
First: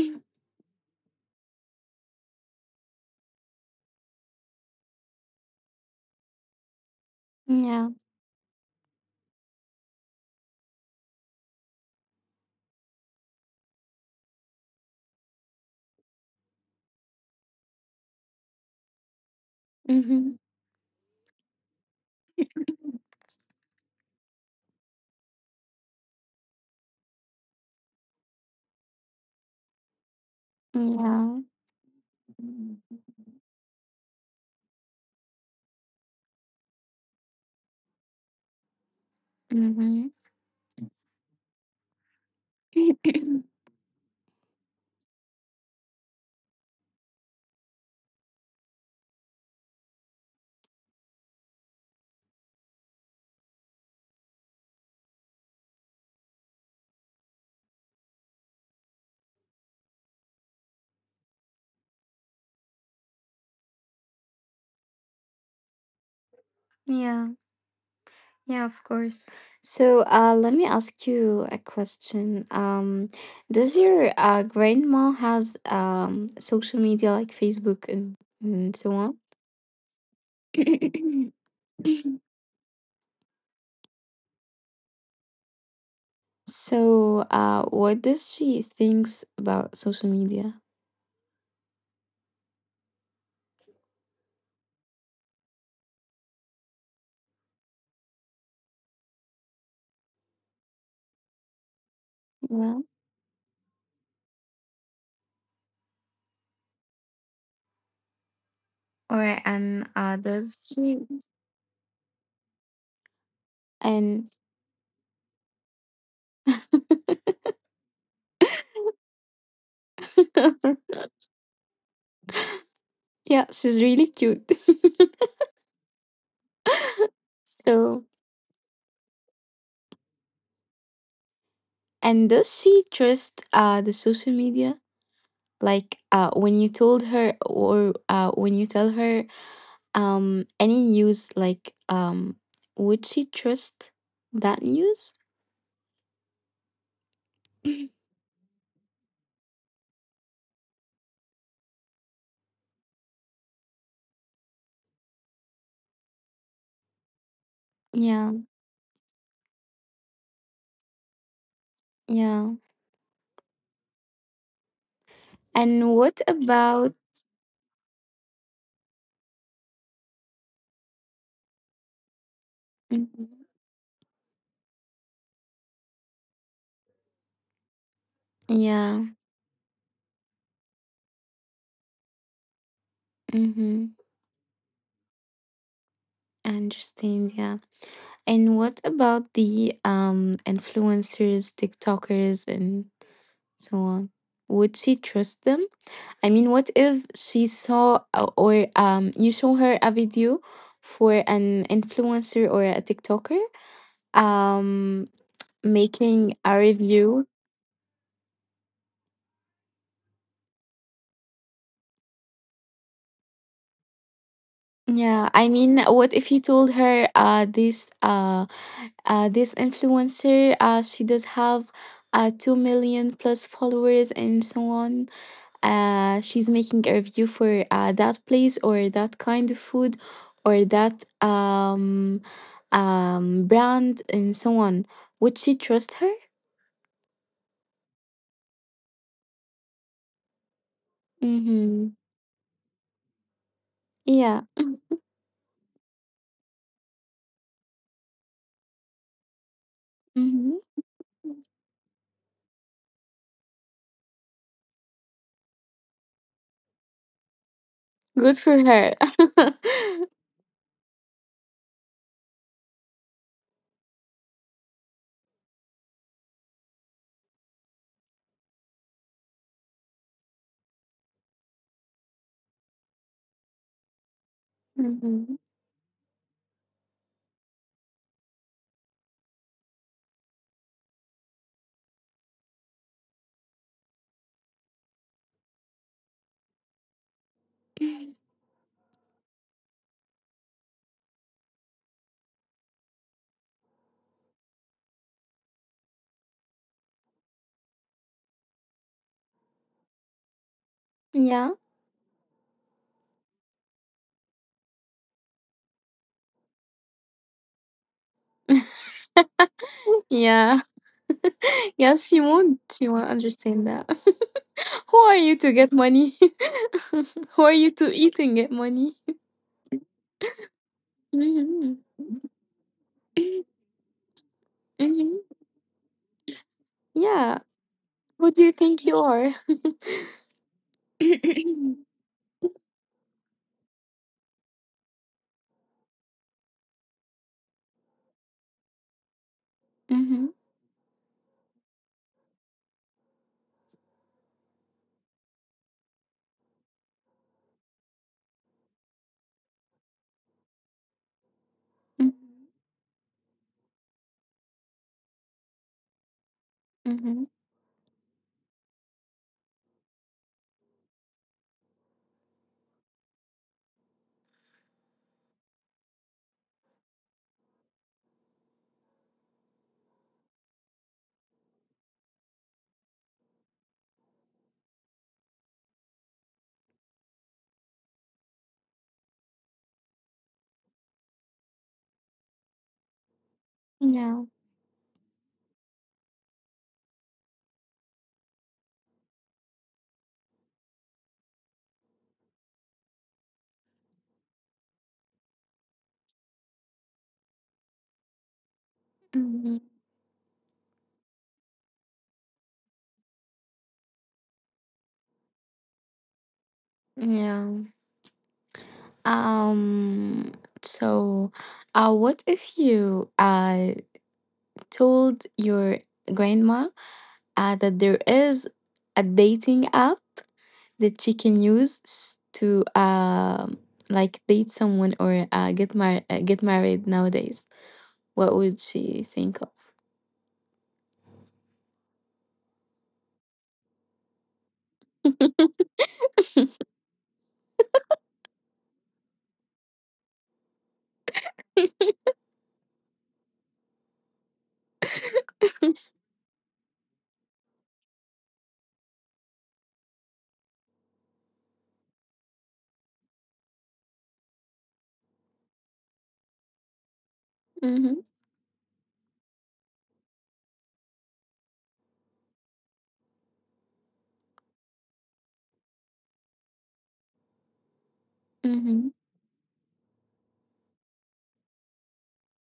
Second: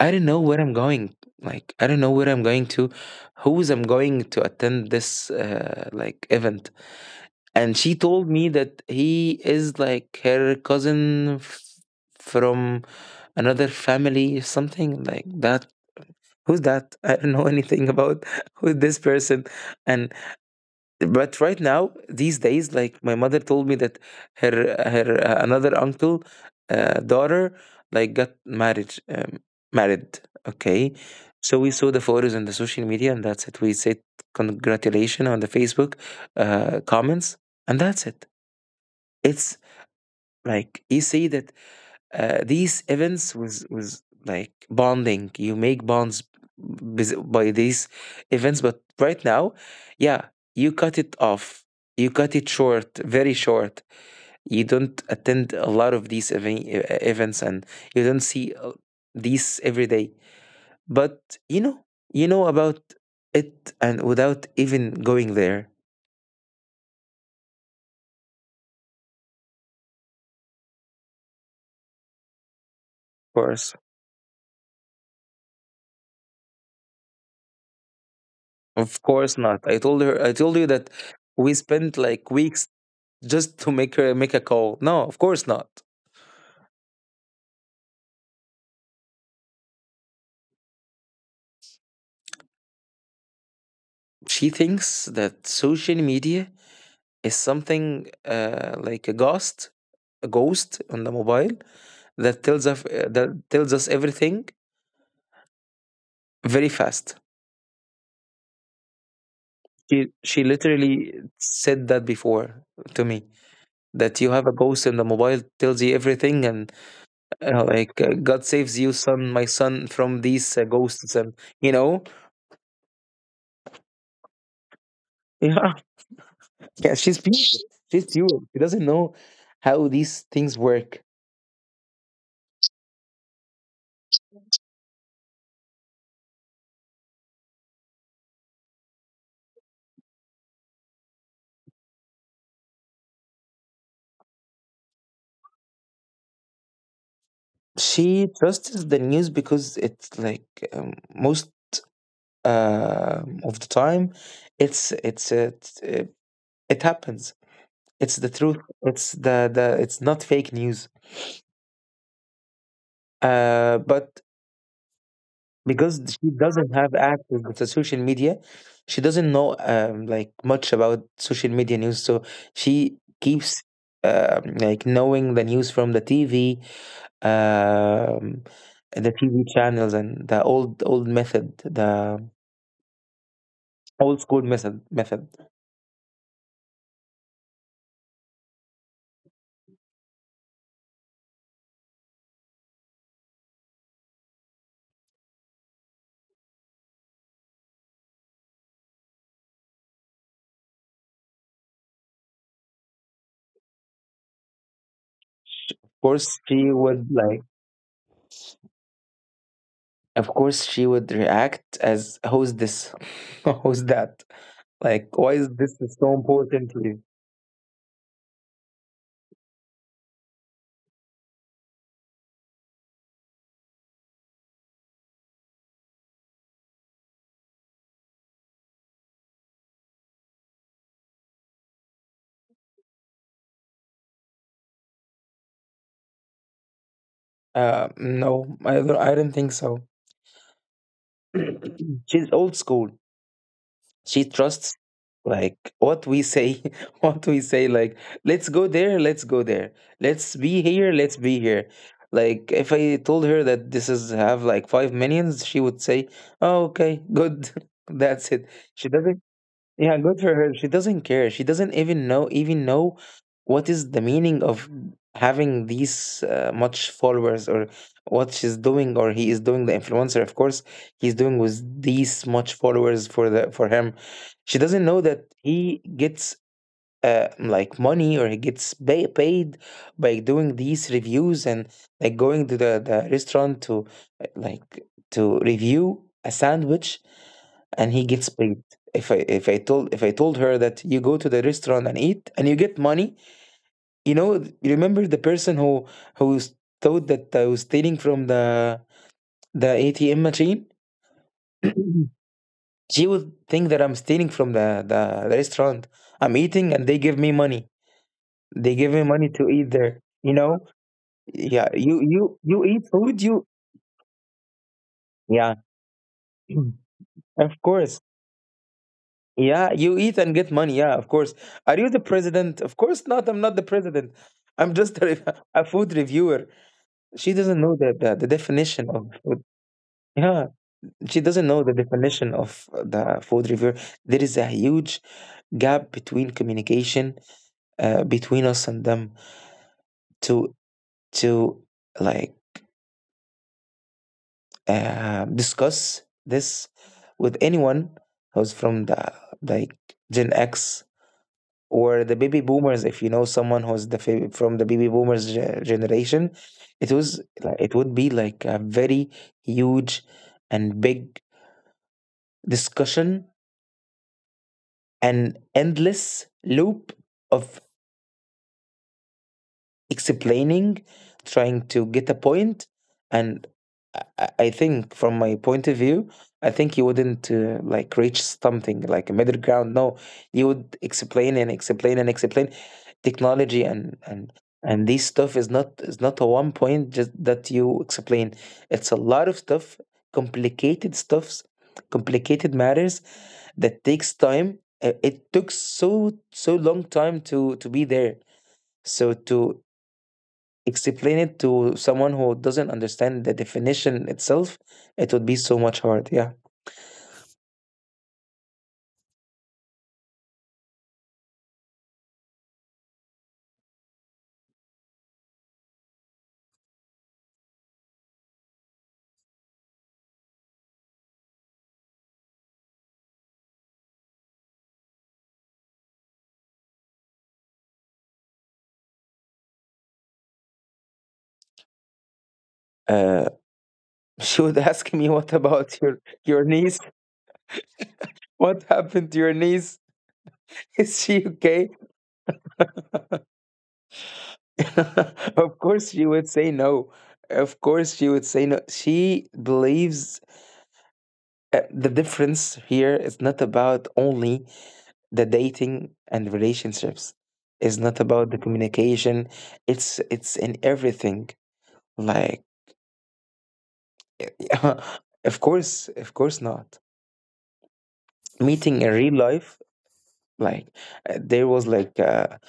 [SPEAKER 2] I don't know where I'm going, like I don't know where I'm going to, who's I'm going to attend this like event. And
[SPEAKER 1] Yeah.
[SPEAKER 2] she told me that he is like her cousin from another family, something like that. Who's that? [LAUGHS] I don't know anything about [LAUGHS] who this person. And
[SPEAKER 1] Mm-hmm.
[SPEAKER 2] but right now, these days, like my mother told me that her her another uncle daughter like got married married. Okay,
[SPEAKER 1] Yeah.
[SPEAKER 2] so we saw the photos on the social media, and that's it. We said congratulations on the Facebook comments, and that's it. It's
[SPEAKER 1] Mm-hmm.
[SPEAKER 2] like you see that these events
[SPEAKER 1] [LAUGHS]
[SPEAKER 2] was like bonding. You make bonds by these events, but right now, yeah, you cut it off. You cut it short, very short. You don't attend a lot of these events, and you don't see these every day. But you know, you know about it, and without even going there, of
[SPEAKER 1] [CLEARS THROAT] Yeah. Yeah, of course. So, let me ask you a question.
[SPEAKER 2] course.
[SPEAKER 1] Does your grandma has social media like Facebook and so
[SPEAKER 2] Of
[SPEAKER 1] on?
[SPEAKER 2] course not. I told her, I told you that
[SPEAKER 1] [COUGHS]
[SPEAKER 2] we spent like weeks just to make her make a call. No, of course not.
[SPEAKER 1] So, what does she thinks about social media?
[SPEAKER 2] She thinks that social media is something like a ghost on the mobile that tells us,
[SPEAKER 1] Well,
[SPEAKER 2] that tells us everything very fast.
[SPEAKER 1] or, and
[SPEAKER 2] She she
[SPEAKER 1] does she,
[SPEAKER 2] literally said that before to me, that
[SPEAKER 1] and
[SPEAKER 2] you have a ghost in the mobile tells you everything. And God saves you, son, my son, from these
[SPEAKER 1] [LAUGHS]
[SPEAKER 2] ghosts, and you know.
[SPEAKER 1] yeah, she's really cute. [LAUGHS]
[SPEAKER 2] [LAUGHS] Yeah. Yeah, she's pure.
[SPEAKER 1] So.
[SPEAKER 2] She's pure. She doesn't know how these things work.
[SPEAKER 1] And does she trust the social media? Like, when you told her, or when you tell her, any news, like, would she trust that news? [CLEARS THROAT]
[SPEAKER 2] She trusts the news because it's like most of the time, it's it happens. It's the
[SPEAKER 1] Yeah,
[SPEAKER 2] truth. It's the the. It's not fake news.
[SPEAKER 1] yeah.
[SPEAKER 2] But
[SPEAKER 1] And
[SPEAKER 2] because
[SPEAKER 1] what
[SPEAKER 2] she doesn't
[SPEAKER 1] about?
[SPEAKER 2] have access to social media, she doesn't know like much about social media news. So she
[SPEAKER 1] Mhm.
[SPEAKER 2] keeps like knowing the news from the TV, um,
[SPEAKER 1] Yeah,
[SPEAKER 2] the TV channels, and the old method, the
[SPEAKER 1] mm-hmm.
[SPEAKER 2] old school method.
[SPEAKER 1] I understand. Yeah. And what about the influencers, TikTokers, and so on? Would she trust them? I mean, what if she saw, or you show her a video for an influencer or a TikToker, um,
[SPEAKER 2] Of
[SPEAKER 1] making
[SPEAKER 2] course,
[SPEAKER 1] a
[SPEAKER 2] she would
[SPEAKER 1] review?
[SPEAKER 2] like. Of course, she would react as who's this, [LAUGHS] who's that? Like,
[SPEAKER 1] Yeah,
[SPEAKER 2] why
[SPEAKER 1] I
[SPEAKER 2] is this
[SPEAKER 1] mean, what
[SPEAKER 2] so
[SPEAKER 1] if you
[SPEAKER 2] important
[SPEAKER 1] told
[SPEAKER 2] to you?
[SPEAKER 1] her, this influencer, she does have 2 million plus followers and so on, she's making a review for that place or that kind of food, or that brand and so on. Would she trust her?
[SPEAKER 2] No, I don't. I don't think so.
[SPEAKER 1] Mm-hmm.
[SPEAKER 2] [CLEARS THROAT] She's old school. She
[SPEAKER 1] Yeah.
[SPEAKER 2] trusts like what we say, [LAUGHS] what we say, like let's go there, let's
[SPEAKER 1] Mm-hmm.
[SPEAKER 2] be here, like if I told her that this is have like five minions, she would say oh okay good, [LAUGHS] that's
[SPEAKER 1] Good
[SPEAKER 2] it.
[SPEAKER 1] for
[SPEAKER 2] She
[SPEAKER 1] her.
[SPEAKER 2] doesn't— yeah,
[SPEAKER 1] [LAUGHS]
[SPEAKER 2] good for her. She doesn't care. She doesn't even know what is the meaning of having these much followers, or what she's doing or he is doing, the influencer. Of course, he's doing with these much followers for the for him. She doesn't know that
[SPEAKER 1] Mhm.
[SPEAKER 2] he gets like money, or he gets paid by doing these reviews and like going to the restaurant to like to review a sandwich and he gets paid. If I told her that you go to the restaurant and eat and you get money. You remember the person who who s- thought that I was stealing from the ATM machine.
[SPEAKER 1] Yeah.
[SPEAKER 2] [CLEARS THROAT] She would think that I'm stealing from the restaurant, I'm eating and they give me money. They give me money to eat there.
[SPEAKER 1] Yeah. [LAUGHS]
[SPEAKER 2] Yeah,
[SPEAKER 1] Yeah, she
[SPEAKER 2] you
[SPEAKER 1] won't.
[SPEAKER 2] eat
[SPEAKER 1] She
[SPEAKER 2] food.
[SPEAKER 1] won't
[SPEAKER 2] You.
[SPEAKER 1] understand that. [LAUGHS] Who are you
[SPEAKER 2] Yeah.
[SPEAKER 1] to get money?
[SPEAKER 2] [CLEARS THROAT]
[SPEAKER 1] [LAUGHS] Who
[SPEAKER 2] Of
[SPEAKER 1] are you
[SPEAKER 2] course.
[SPEAKER 1] to eat and get money?
[SPEAKER 2] Yeah, you eat and get money. Yeah, of
[SPEAKER 1] [LAUGHS]
[SPEAKER 2] course. Are
[SPEAKER 1] Hmm.
[SPEAKER 2] you the president? Of course not. I'm not the president. I'm just
[SPEAKER 1] Hmm.
[SPEAKER 2] [LAUGHS] a food reviewer. She
[SPEAKER 1] Yeah.
[SPEAKER 2] doesn't know the
[SPEAKER 1] Who do you think
[SPEAKER 2] definition
[SPEAKER 1] you
[SPEAKER 2] of
[SPEAKER 1] are?
[SPEAKER 2] food. Yeah, she doesn't know the
[SPEAKER 1] [COUGHS] [CLEARS THROAT]
[SPEAKER 2] definition of the food reviewer. There is a huge gap between communication, between us and them,
[SPEAKER 1] Mhm.
[SPEAKER 2] to to like discuss this with anyone who's from the, like, Gen X or
[SPEAKER 1] Mhm.
[SPEAKER 2] the baby boomers. If you know someone who's from the baby boomers generation,
[SPEAKER 1] Mhm.
[SPEAKER 2] it would be like a very huge and big discussion, and endless loop of explaining, trying to get a point. And I think, from my point of view, I think you wouldn't like reach something like a middle ground. No, you would explain and explain and explain technology, and
[SPEAKER 1] Yeah.
[SPEAKER 2] and and this stuff is not a one point just that you explain. It's a lot of stuff, complicated stuffs, complicated matters that takes time. It took so long time to be there. So to
[SPEAKER 1] Mhm.
[SPEAKER 2] explain it to someone who doesn't understand the definition itself, it would be so much hard. Yeah.
[SPEAKER 1] Yeah. Um. So, what if you told your grandma that there is a dating app that she can use to like date someone, or get married nowadays? What would she think of?
[SPEAKER 2] Uh, [LAUGHS] she would ask me, "What about your niece? What happened to your niece? [LAUGHS] Is she okay?" [LAUGHS] Of course, she would say no. Of course, she would say no. She believes the difference here is not about only the dating and relationships. It's not
[SPEAKER 1] Mhm.
[SPEAKER 2] about the communication. It's in everything. Like [LAUGHS] of course not. Meeting in
[SPEAKER 1] Mhm.
[SPEAKER 2] real life, like there was like a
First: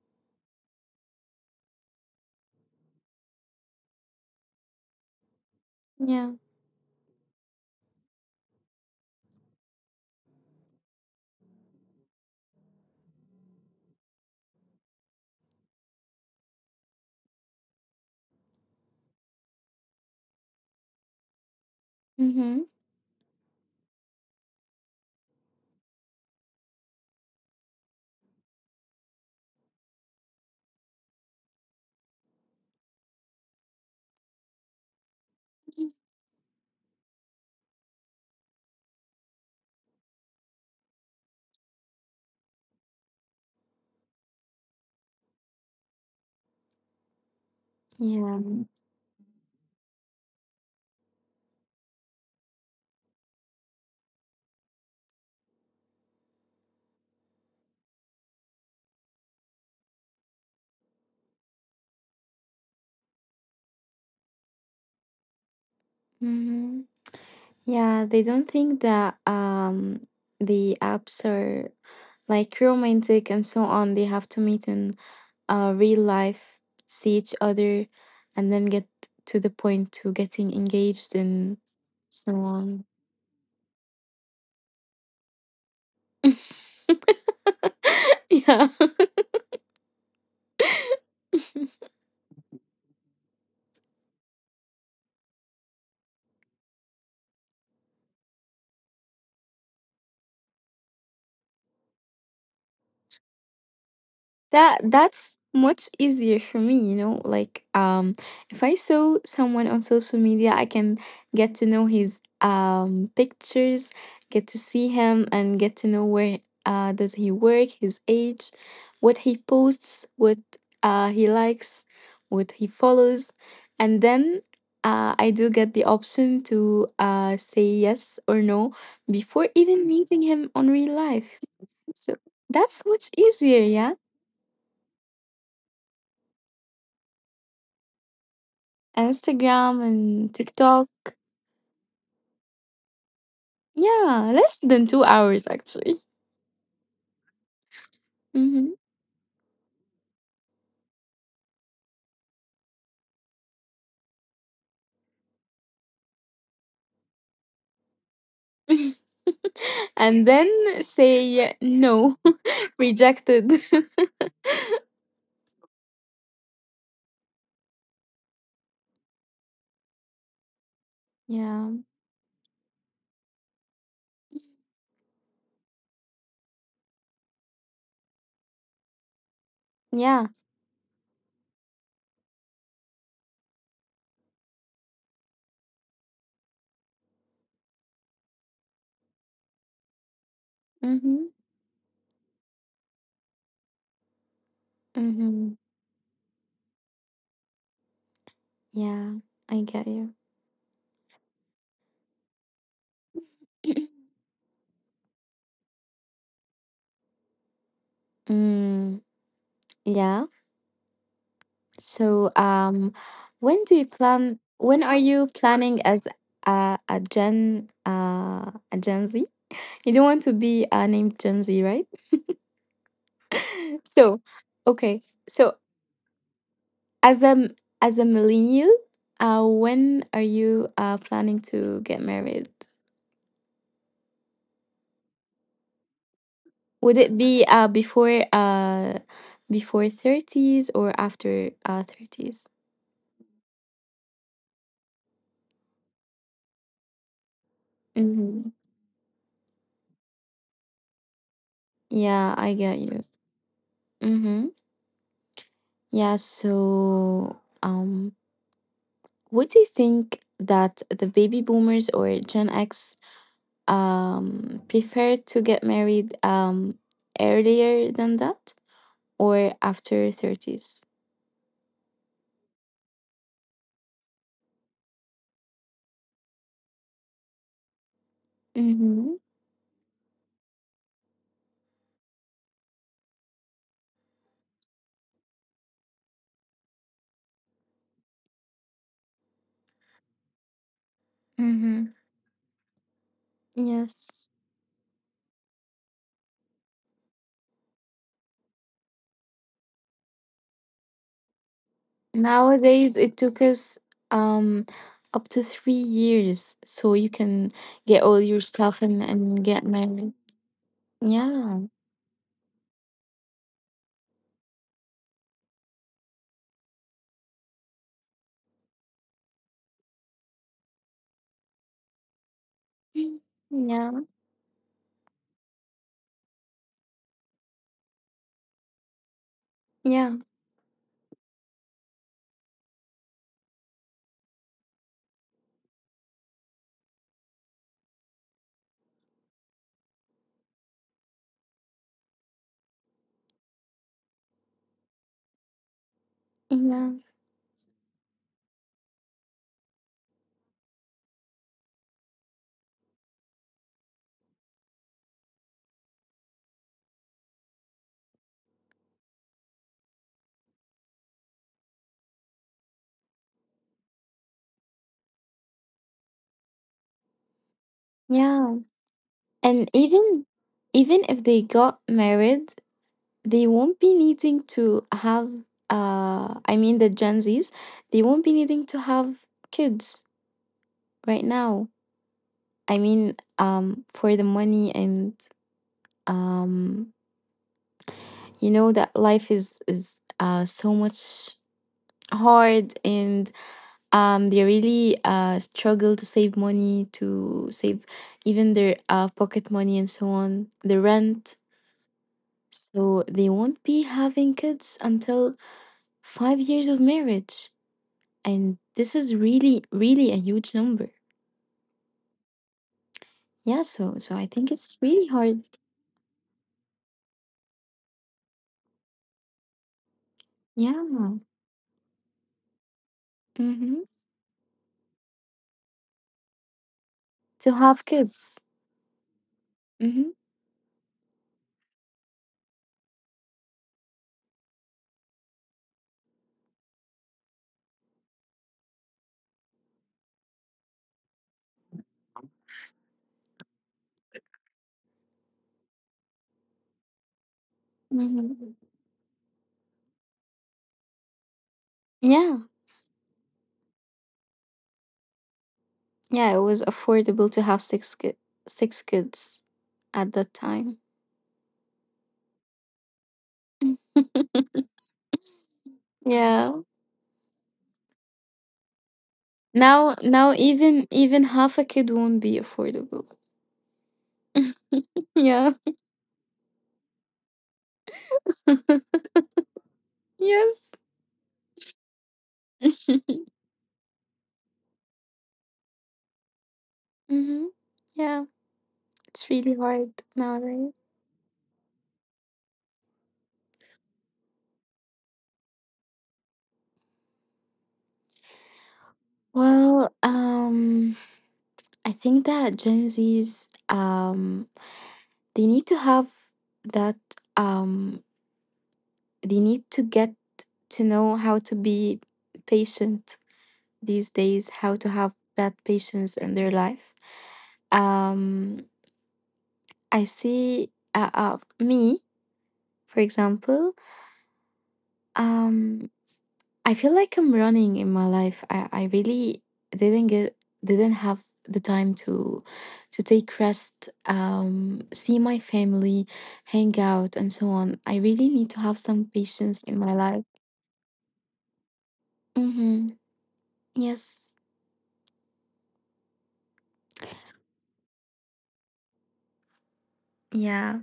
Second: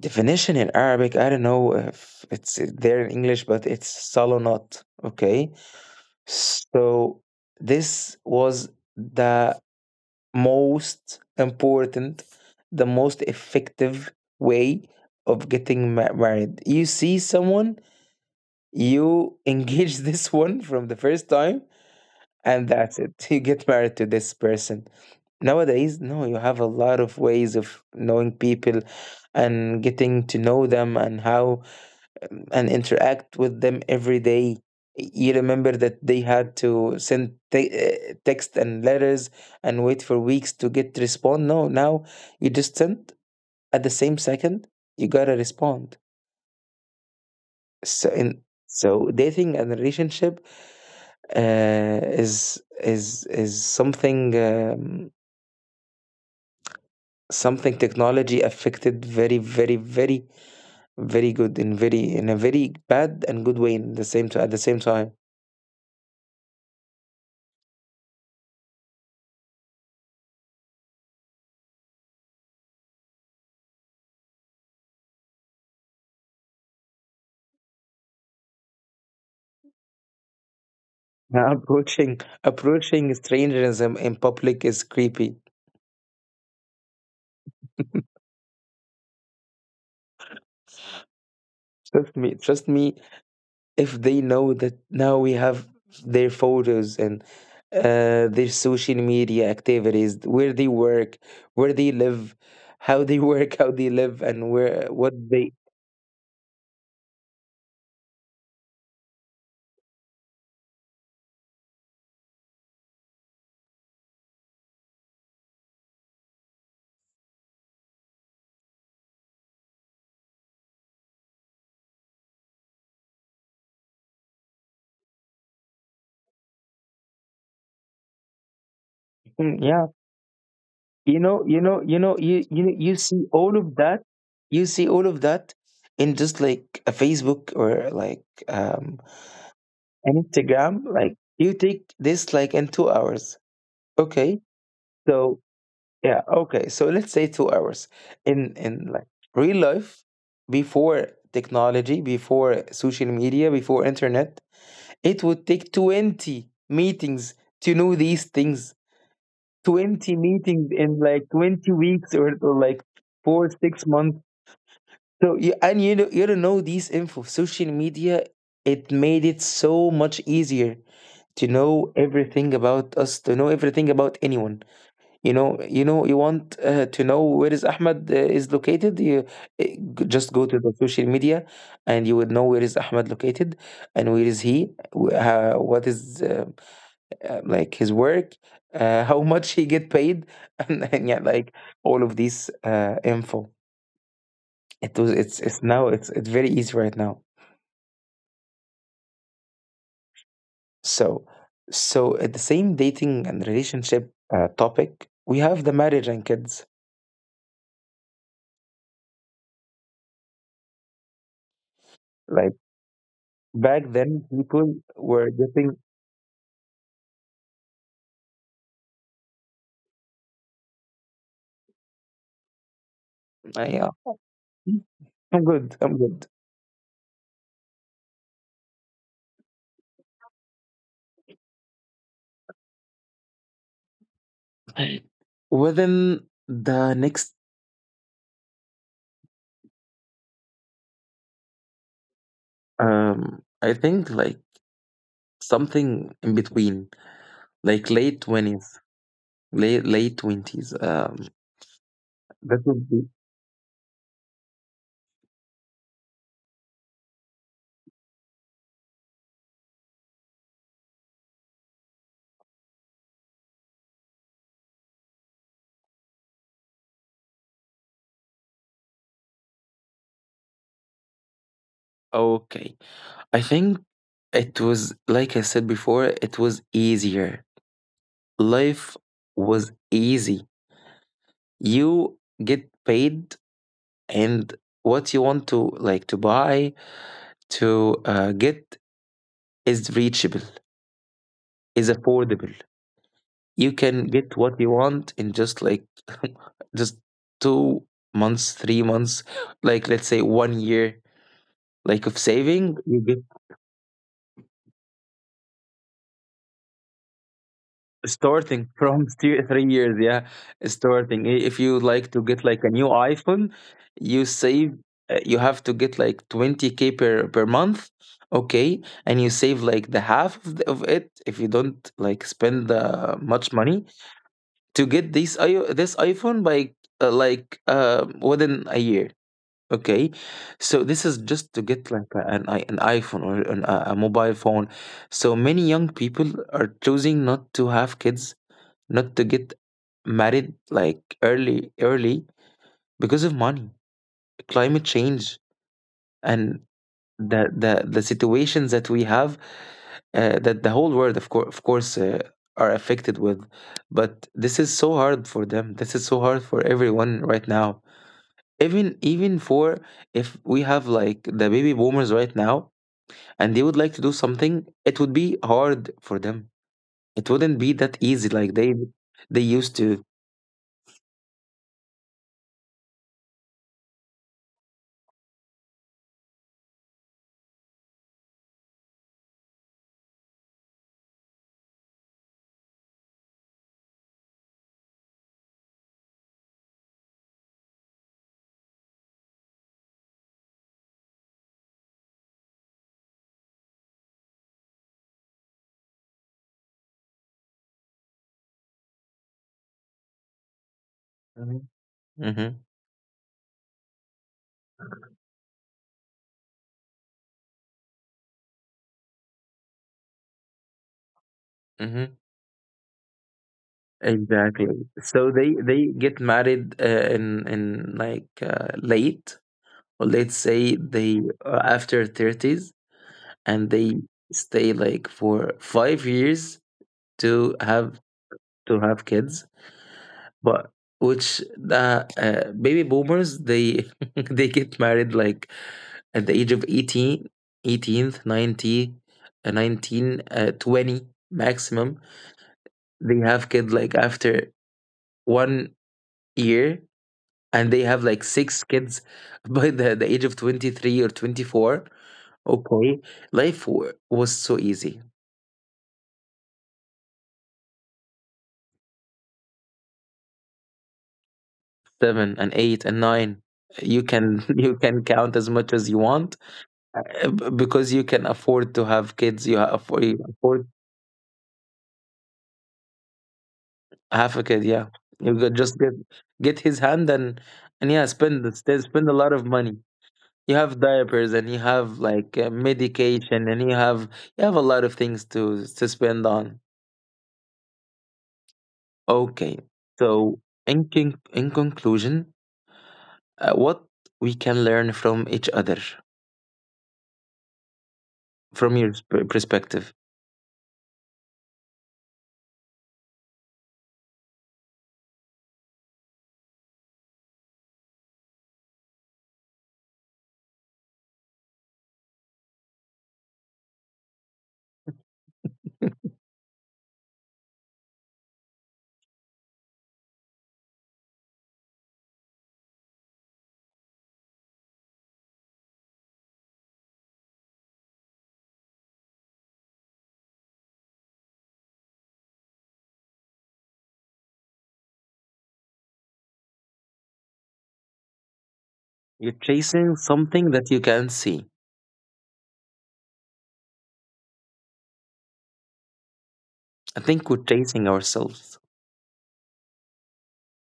[SPEAKER 2] definition in Arabic. I don't know if it's there in English, but it's salonat. Okay,
[SPEAKER 1] Yeah.
[SPEAKER 2] so this was the most important, the most effective way of getting married. You see someone, you engage [LAUGHS] this one from the first time,
[SPEAKER 1] Mhm.
[SPEAKER 2] and that's it. You get married to this person. Nowadays, no, you have a lot of ways of knowing people and getting to know them, and how, and interact with them every day. You remember that they had to send text and letters and wait for weeks to get respond. No, now you just send at the same second, you gotta respond. So
[SPEAKER 1] Yeah.
[SPEAKER 2] in so dating and relationship uh, is something. Something technology affected very, very, very, very good in a very bad and good way in the same t at the same time. [LAUGHS]
[SPEAKER 1] Mhm. Yeah, they don't think that the apps are like romantic and so on. They have to meet in real life, see each other, and then get to the point to getting engaged
[SPEAKER 2] Yeah,
[SPEAKER 1] and so on.
[SPEAKER 2] approaching strangers in public is creepy.
[SPEAKER 1] [LAUGHS] Yeah. [LAUGHS]
[SPEAKER 2] Trust me, if they know that now we have their photos and their social media activities, where they work, where they live, how they [LAUGHS] work, how they live, and
[SPEAKER 1] That
[SPEAKER 2] where what
[SPEAKER 1] that's
[SPEAKER 2] they.
[SPEAKER 1] much easier for me. Like, if I saw someone on social media, I can get to know his pictures, get to see him, and get to know where does he work, his age, what he posts, what he likes, what he follows, and then I do get the option to say yes or no before
[SPEAKER 2] Mm, yeah,
[SPEAKER 1] even meeting him on real life. So that's
[SPEAKER 2] you
[SPEAKER 1] much
[SPEAKER 2] see all
[SPEAKER 1] easier,
[SPEAKER 2] of
[SPEAKER 1] yeah.
[SPEAKER 2] that, you see all of that in just like a Facebook or like um
[SPEAKER 1] Instagram
[SPEAKER 2] an
[SPEAKER 1] and
[SPEAKER 2] Instagram,
[SPEAKER 1] TikTok.
[SPEAKER 2] like you take this like in 2 hours.
[SPEAKER 1] Yeah,
[SPEAKER 2] Okay,
[SPEAKER 1] less than two
[SPEAKER 2] so
[SPEAKER 1] hours actually.
[SPEAKER 2] yeah, okay, so let's say 2 hours. In
[SPEAKER 1] Hmm.
[SPEAKER 2] like real life, before technology, before social media, before internet, it would take 20 meetings to know these things.
[SPEAKER 1] [LAUGHS]
[SPEAKER 2] 20
[SPEAKER 1] And
[SPEAKER 2] meetings
[SPEAKER 1] then
[SPEAKER 2] in like
[SPEAKER 1] say
[SPEAKER 2] 20 weeks
[SPEAKER 1] no,
[SPEAKER 2] or
[SPEAKER 1] [LAUGHS]
[SPEAKER 2] like four
[SPEAKER 1] rejected.
[SPEAKER 2] six months So you, and you know you don't know these info. Social media, it made it so much easier,
[SPEAKER 1] [LAUGHS]
[SPEAKER 2] to
[SPEAKER 1] Yeah,
[SPEAKER 2] know everything about us, to know everything about anyone. You want to know where is Ahmed, is located, you
[SPEAKER 1] yeah.
[SPEAKER 2] just go to the social media and you would know where is Ahmed located, and where is he, what is, like, his work, [LAUGHS] how much he get paid, [LAUGHS] and yeah,
[SPEAKER 1] Mm-hmm.
[SPEAKER 2] like all of these info. It was it's
[SPEAKER 1] Mm-hmm.
[SPEAKER 2] it's now it's very easy right now.
[SPEAKER 1] Yeah, I get you.
[SPEAKER 2] So so at the same dating and
[SPEAKER 1] [LAUGHS]
[SPEAKER 2] relationship topic, we have the marriage and kids.
[SPEAKER 1] [CLEARS THROAT] Mm, yeah. So,
[SPEAKER 2] Like
[SPEAKER 1] when do you
[SPEAKER 2] back then,
[SPEAKER 1] plan?
[SPEAKER 2] people
[SPEAKER 1] When are you
[SPEAKER 2] were
[SPEAKER 1] planning
[SPEAKER 2] getting,
[SPEAKER 1] as a Gen Z? You don't want to be named Gen Z, right? [LAUGHS]
[SPEAKER 2] yeah.
[SPEAKER 1] So, okay.
[SPEAKER 2] I'm
[SPEAKER 1] So,
[SPEAKER 2] good. I'm good.
[SPEAKER 1] As a as a millennial, when are you planning to get married?
[SPEAKER 2] Within the
[SPEAKER 1] Would it
[SPEAKER 2] next,
[SPEAKER 1] be before thirties or after thirties?
[SPEAKER 2] I think like something in between, like late
[SPEAKER 1] Mm-hmm.
[SPEAKER 2] twenties. Late 20s,
[SPEAKER 1] Yeah, I
[SPEAKER 2] that
[SPEAKER 1] get
[SPEAKER 2] would
[SPEAKER 1] you.
[SPEAKER 2] be
[SPEAKER 1] Mm-hmm. Yeah, so, um what do you think that the baby boomers or Gen X prefer to get married earlier than that, or after 30s?
[SPEAKER 2] okay. I think it was like I said before, it was easier. Life
[SPEAKER 1] Mm-hmm.
[SPEAKER 2] was easy. You get paid, and what you want to like to buy, to get, is reachable, is affordable. You can
[SPEAKER 1] Yes.
[SPEAKER 2] get what you want in just like [LAUGHS] just 2 months, 3 months, like let's say one year like of saving,
[SPEAKER 1] Nowadays,
[SPEAKER 2] you
[SPEAKER 1] it
[SPEAKER 2] get,
[SPEAKER 1] took us um up to 3 years so you can get all your
[SPEAKER 2] starting
[SPEAKER 1] stuff and,
[SPEAKER 2] from [LAUGHS]
[SPEAKER 1] and
[SPEAKER 2] three
[SPEAKER 1] get
[SPEAKER 2] years,
[SPEAKER 1] married.
[SPEAKER 2] yeah. Starting, if
[SPEAKER 1] Yeah.
[SPEAKER 2] you like to get like a new iPhone, you save, you have to get like 20K per month, okay, and you save like the half of, the, of it, if you don't like spend much money
[SPEAKER 1] Yeah.
[SPEAKER 2] to get this iPhone by, like, within a year, okay.
[SPEAKER 1] Yeah.
[SPEAKER 2] So this is just to get like an iPhone, or an, a mobile phone. So many young people are choosing not to have kids, not to get married like early early, because of money, climate change, and
[SPEAKER 1] Yeah.
[SPEAKER 2] the situations that we have, that the whole world, of course, of course are affected with. But this is so hard for them, this is so hard for everyone right now, even for, if we have like the baby boomers right now and they would like to do something, it would be hard for them. It wouldn't be that easy like they used
[SPEAKER 1] Yeah.
[SPEAKER 2] to.
[SPEAKER 1] And even if they got married, they won't be needing to have, I mean, the Gen Zs, they won't be needing to have kids right now. I mean, for the money, and um you know that life is so much hard, and they really struggle to save money, to save even their pocket money and so on,
[SPEAKER 2] Hmm.
[SPEAKER 1] the rent, so they won't be having kids until 5 years of marriage, and this is really really a huge number.
[SPEAKER 2] Hmm.
[SPEAKER 1] Yeah, so I think it's
[SPEAKER 2] Exactly.
[SPEAKER 1] really
[SPEAKER 2] So
[SPEAKER 1] hard.
[SPEAKER 2] they get married, in like late, or let's say,
[SPEAKER 1] Yeah.
[SPEAKER 2] they after 30s, and
[SPEAKER 1] Mm-hmm.
[SPEAKER 2] they stay like for 5 years
[SPEAKER 1] To
[SPEAKER 2] to
[SPEAKER 1] have
[SPEAKER 2] have,
[SPEAKER 1] kids.
[SPEAKER 2] kids.
[SPEAKER 1] Mm-hmm.
[SPEAKER 2] But which the baby boomers, they [LAUGHS] they get married like at the age of 18, 18th, 90, 19, 20 maximum. They have kids like after one year, and they have like
[SPEAKER 1] Mm-hmm.
[SPEAKER 2] six kids [LAUGHS] by the age of 23 or 24,
[SPEAKER 1] Yeah.
[SPEAKER 2] okay. Life was so easy.
[SPEAKER 1] Yeah, it was affordable to have six kids at that time.
[SPEAKER 2] Seven and eight and nine,
[SPEAKER 1] Mm.
[SPEAKER 2] you can [LAUGHS] you can count as much as you want,
[SPEAKER 1] Yeah.
[SPEAKER 2] because you can afford to have kids. You have
[SPEAKER 1] Now
[SPEAKER 2] you
[SPEAKER 1] now
[SPEAKER 2] afford
[SPEAKER 1] even half a kid won't be affordable. [LAUGHS]
[SPEAKER 2] half a kid, yeah. You
[SPEAKER 1] Yeah.
[SPEAKER 2] could just get his hand, and yeah, spend
[SPEAKER 1] [LAUGHS]
[SPEAKER 2] spend a lot of money. You
[SPEAKER 1] Yes.
[SPEAKER 2] have diapers, and you have like
[SPEAKER 1] [LAUGHS]
[SPEAKER 2] medication, and you have a lot of things to spend on.
[SPEAKER 1] Hmm. Yeah, it's really
[SPEAKER 2] Okay.
[SPEAKER 1] hard
[SPEAKER 2] So,
[SPEAKER 1] nowadays.
[SPEAKER 2] in in conclusion, what we can learn from each other, from your
[SPEAKER 1] Well,
[SPEAKER 2] perspective.
[SPEAKER 1] I think that Gen Zs, they need to have that, um, they need to get to know how to be patient these days, how to have that patience
[SPEAKER 2] [LAUGHS]
[SPEAKER 1] in their life. Um, I see, me, for example, um, I feel like I'm running in my life. I really didn't get didn't have the time to take rest, see my family, hang out, and so on. I really need to have some
[SPEAKER 2] You're
[SPEAKER 1] patience in my
[SPEAKER 2] chasing
[SPEAKER 1] life.
[SPEAKER 2] something that you can't see.
[SPEAKER 1] Mm-hmm. Yes.
[SPEAKER 2] I think we're chasing ourselves.
[SPEAKER 1] Yeah.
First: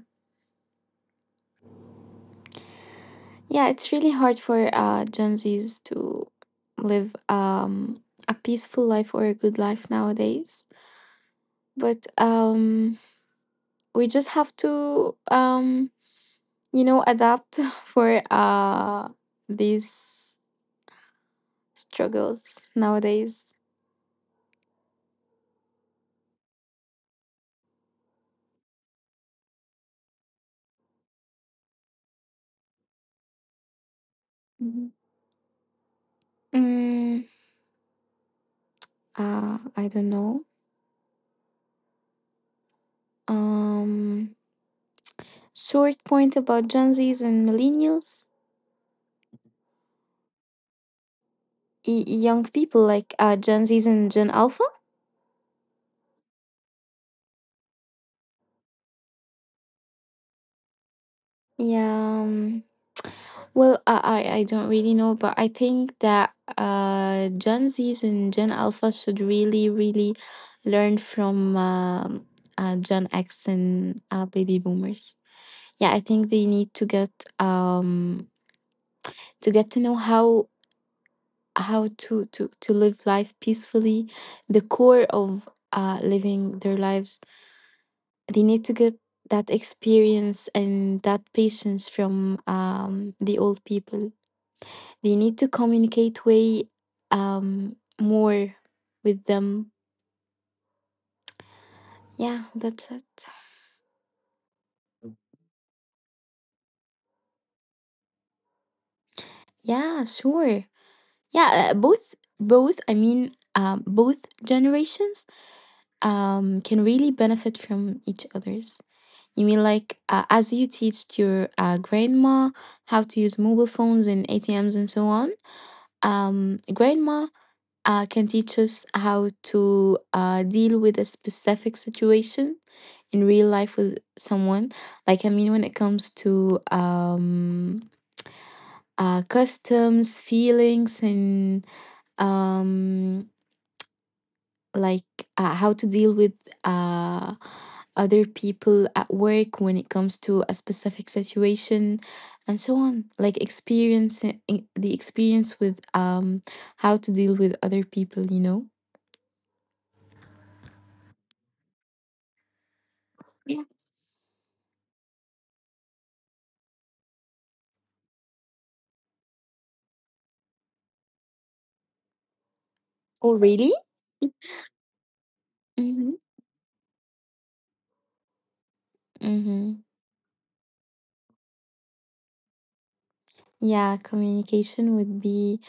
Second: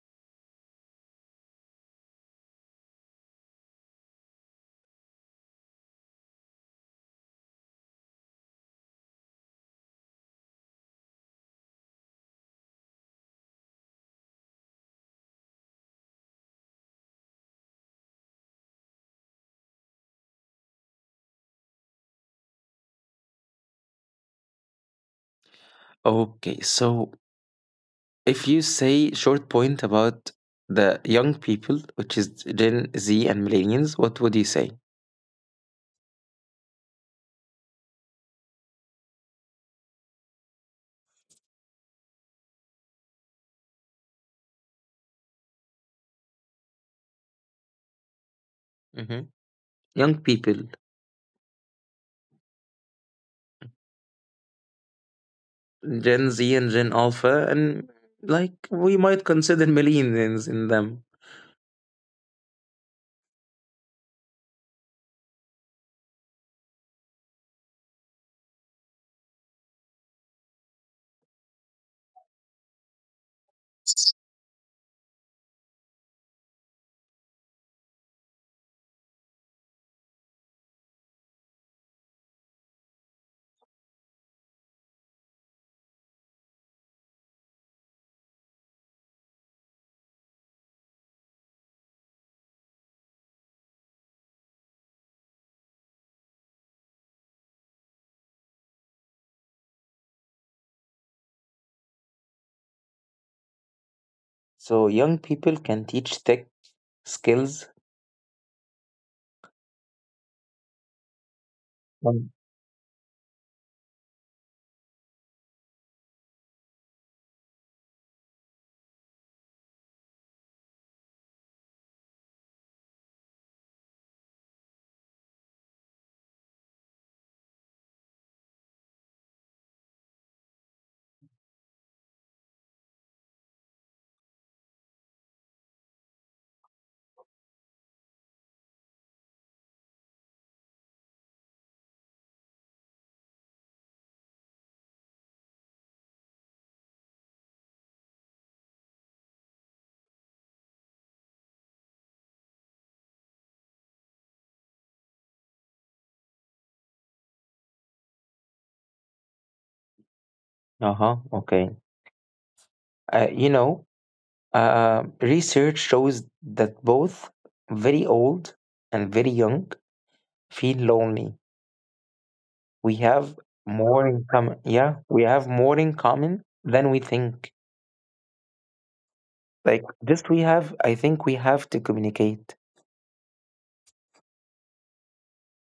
[SPEAKER 1] Yeah, it's really hard for Gen Zs to live, a peaceful life or a good life nowadays. But, we just have to, adapt [LAUGHS] for these struggles nowadays.
[SPEAKER 2] Okay, so if you say short point about the young people, which is Gen Z and millennials, what would you say?
[SPEAKER 1] Mhm. Mm, I don't know. Um, Short point about Gen Zs and millennials,
[SPEAKER 2] Hmm. Young people,
[SPEAKER 1] young people like Gen Zs and Gen Alpha.
[SPEAKER 2] Gen Z and Gen Alpha, and like we might consider millennials in them.
[SPEAKER 1] Yeah. Well, I don't really know, but I think that Gen Zs and Gen Alpha should really, really learn from Gen X and baby boomers. Yeah, I think they need um to get to know how to live life peacefully, the core of living their lives. They need to get that experience and that patience from the old people. They need to communicate way, more with them. Yeah, that's it.
[SPEAKER 2] So young people can teach tech skills.
[SPEAKER 1] Yeah, sure. Yeah, both
[SPEAKER 2] Uh
[SPEAKER 1] both I mean, both generations, can really benefit from each other's. You mean, like, as you teach your grandma how to use mobile phones and ATMs and so on, grandma, can teach us how to deal with a specific situation in real life with someone. Like, I mean, when it comes to customs, feelings, and, um, like, how to deal with uh, other people at work when it comes to a specific situation and so on, like, experience with, how to deal with other people.
[SPEAKER 2] huh. Okay. Uh, you
[SPEAKER 1] Yeah.
[SPEAKER 2] know, research shows that both very old and very young feel lonely. We
[SPEAKER 1] Oh,
[SPEAKER 2] have
[SPEAKER 1] really?
[SPEAKER 2] more in common. Yeah, we have more in
[SPEAKER 1] Mm-hmm.
[SPEAKER 2] common than we think.
[SPEAKER 1] Mm-hmm.
[SPEAKER 2] Like, just we have. I think we have to communicate.
[SPEAKER 1] Yeah, communication would be,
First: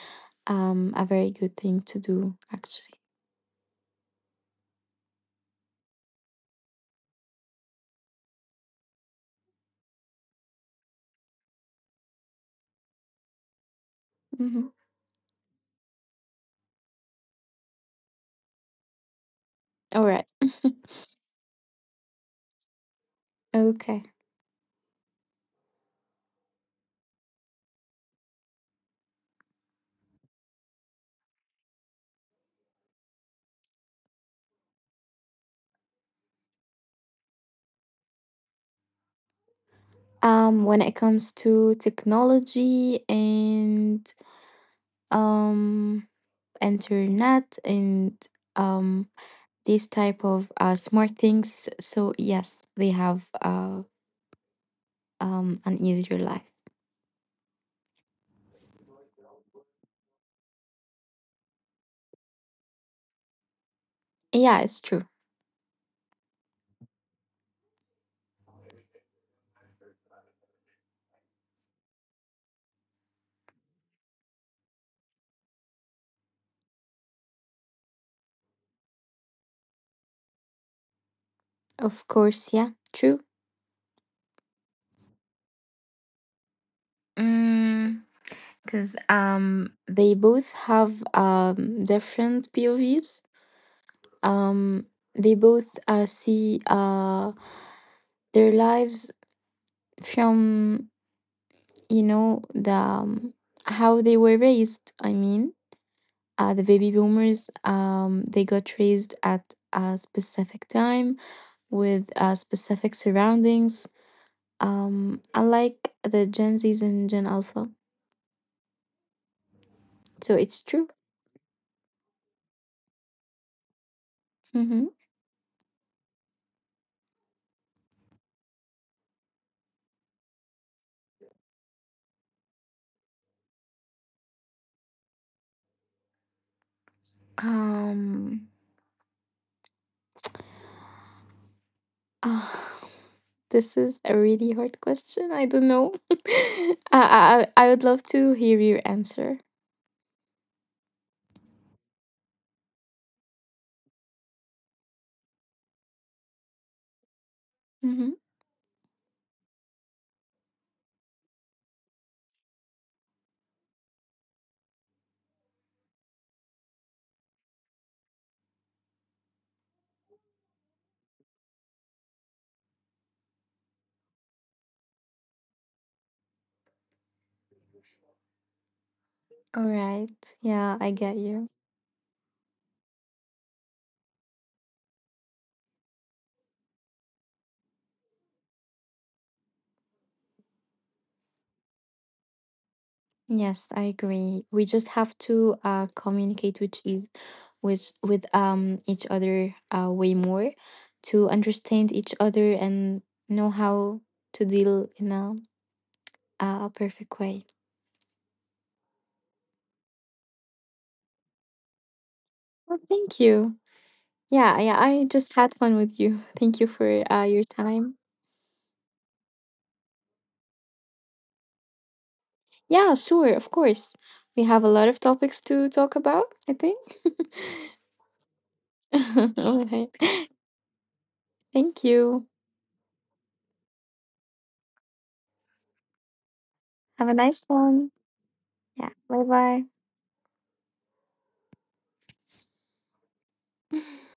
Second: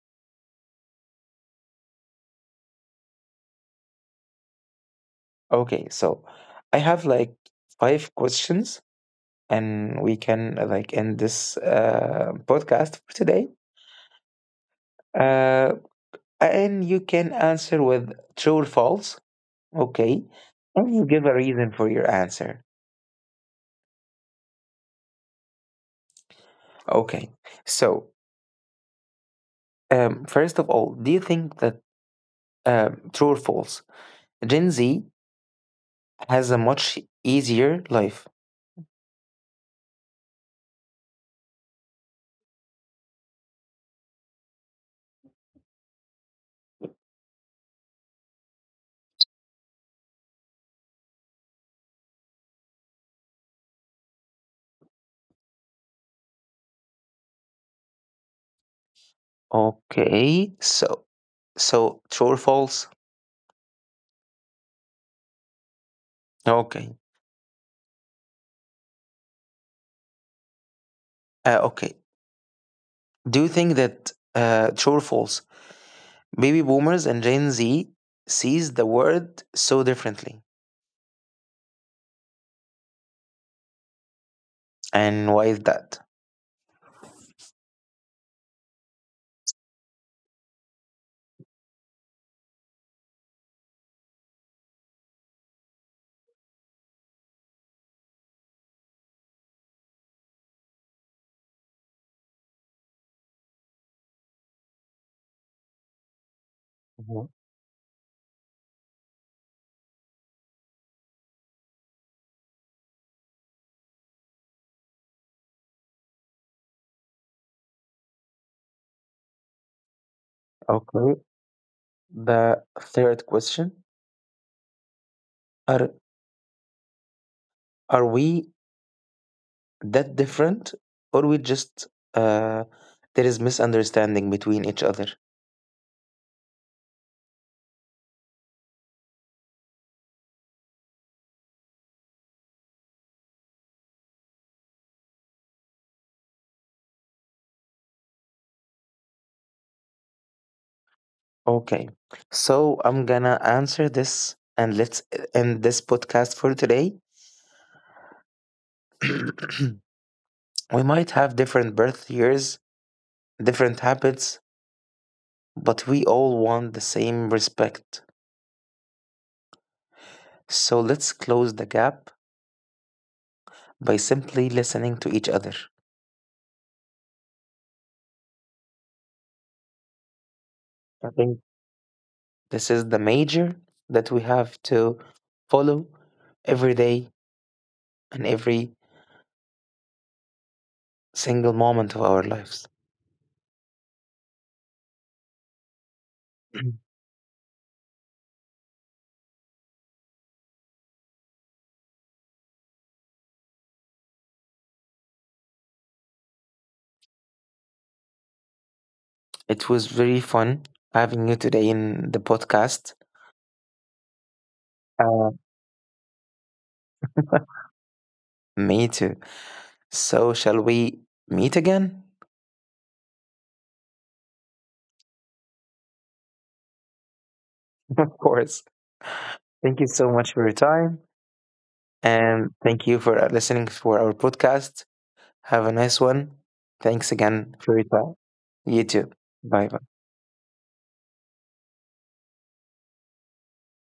[SPEAKER 1] a very good thing to do actually.
[SPEAKER 2] Okay. So I have like five questions and we can, like, end this podcast for today.
[SPEAKER 1] Mhm.
[SPEAKER 2] Uh, and you can answer with true or false.
[SPEAKER 1] All
[SPEAKER 2] Okay,
[SPEAKER 1] right.
[SPEAKER 2] and
[SPEAKER 1] [LAUGHS]
[SPEAKER 2] you give a reason for your answer.
[SPEAKER 1] Okay.
[SPEAKER 2] Okay, so, first of all, do you think that, true or false? Gen Z has a much easier life.
[SPEAKER 1] When it comes to technology, and um internet, and um these type of smart things, so yes, they have, an easier life.
[SPEAKER 2] Okay, so, true or false?
[SPEAKER 1] Yeah, it's true.
[SPEAKER 2] Okay. Okay. Do you think that, true or false? Baby boomers and Gen Z sees the world so differently,
[SPEAKER 1] Of course. Yeah, true.
[SPEAKER 2] and why is that?
[SPEAKER 1] Mm, because they both have different POVs. Um, they both see their lives from, the, how they were raised. I mean, the baby
[SPEAKER 2] Mhm.
[SPEAKER 1] boomers, they got raised at a specific time with specific surroundings. Unlike the Gen Zs and Gen Alpha, so it's true.
[SPEAKER 2] Okay. The third question:
[SPEAKER 1] Mm-hmm.
[SPEAKER 2] Are are we that different, or we just, uh, there is misunderstanding between each other?
[SPEAKER 1] Um, [SIGHS] Uh, this is a really hard question. I don't know. [LAUGHS] I would love to hear your answer.
[SPEAKER 2] Okay, so I'm gonna answer this and let's end this podcast for today.
[SPEAKER 1] Mm-hmm.
[SPEAKER 2] [CLEARS THROAT] We might have different birth years, different habits, but we all want the same respect. So let's close the gap by simply listening to each other.
[SPEAKER 1] All right. Yeah, I
[SPEAKER 2] I
[SPEAKER 1] get
[SPEAKER 2] think
[SPEAKER 1] you.
[SPEAKER 2] this is the major that we have to follow every day and every single moment of our lives.
[SPEAKER 1] Yes, I agree. We just have to communicate
[SPEAKER 2] [CLEARS THROAT]
[SPEAKER 1] with each other, way more to understand each other and know how to deal in a perfect way.
[SPEAKER 2] It was very fun having you today in the
[SPEAKER 1] Well,
[SPEAKER 2] podcast.
[SPEAKER 1] thank you. Yeah, yeah, I
[SPEAKER 2] Uh,
[SPEAKER 1] just had fun with you. [LAUGHS] Thank you for your time.
[SPEAKER 2] Me too. So, shall we meet again?
[SPEAKER 1] Yeah, sure, of course. We have a lot of topics to talk about, I think.
[SPEAKER 2] [LAUGHS] Of course.
[SPEAKER 1] [LAUGHS] All
[SPEAKER 2] Thank you
[SPEAKER 1] right.
[SPEAKER 2] so much for your time.
[SPEAKER 1] Thank you.
[SPEAKER 2] And thank you for listening for our podcast. Have a nice one. Thanks
[SPEAKER 1] Have a nice
[SPEAKER 2] again for your
[SPEAKER 1] one.
[SPEAKER 2] time. You
[SPEAKER 1] Yeah,
[SPEAKER 2] too.
[SPEAKER 1] bye
[SPEAKER 2] Bye
[SPEAKER 1] bye.
[SPEAKER 2] bye.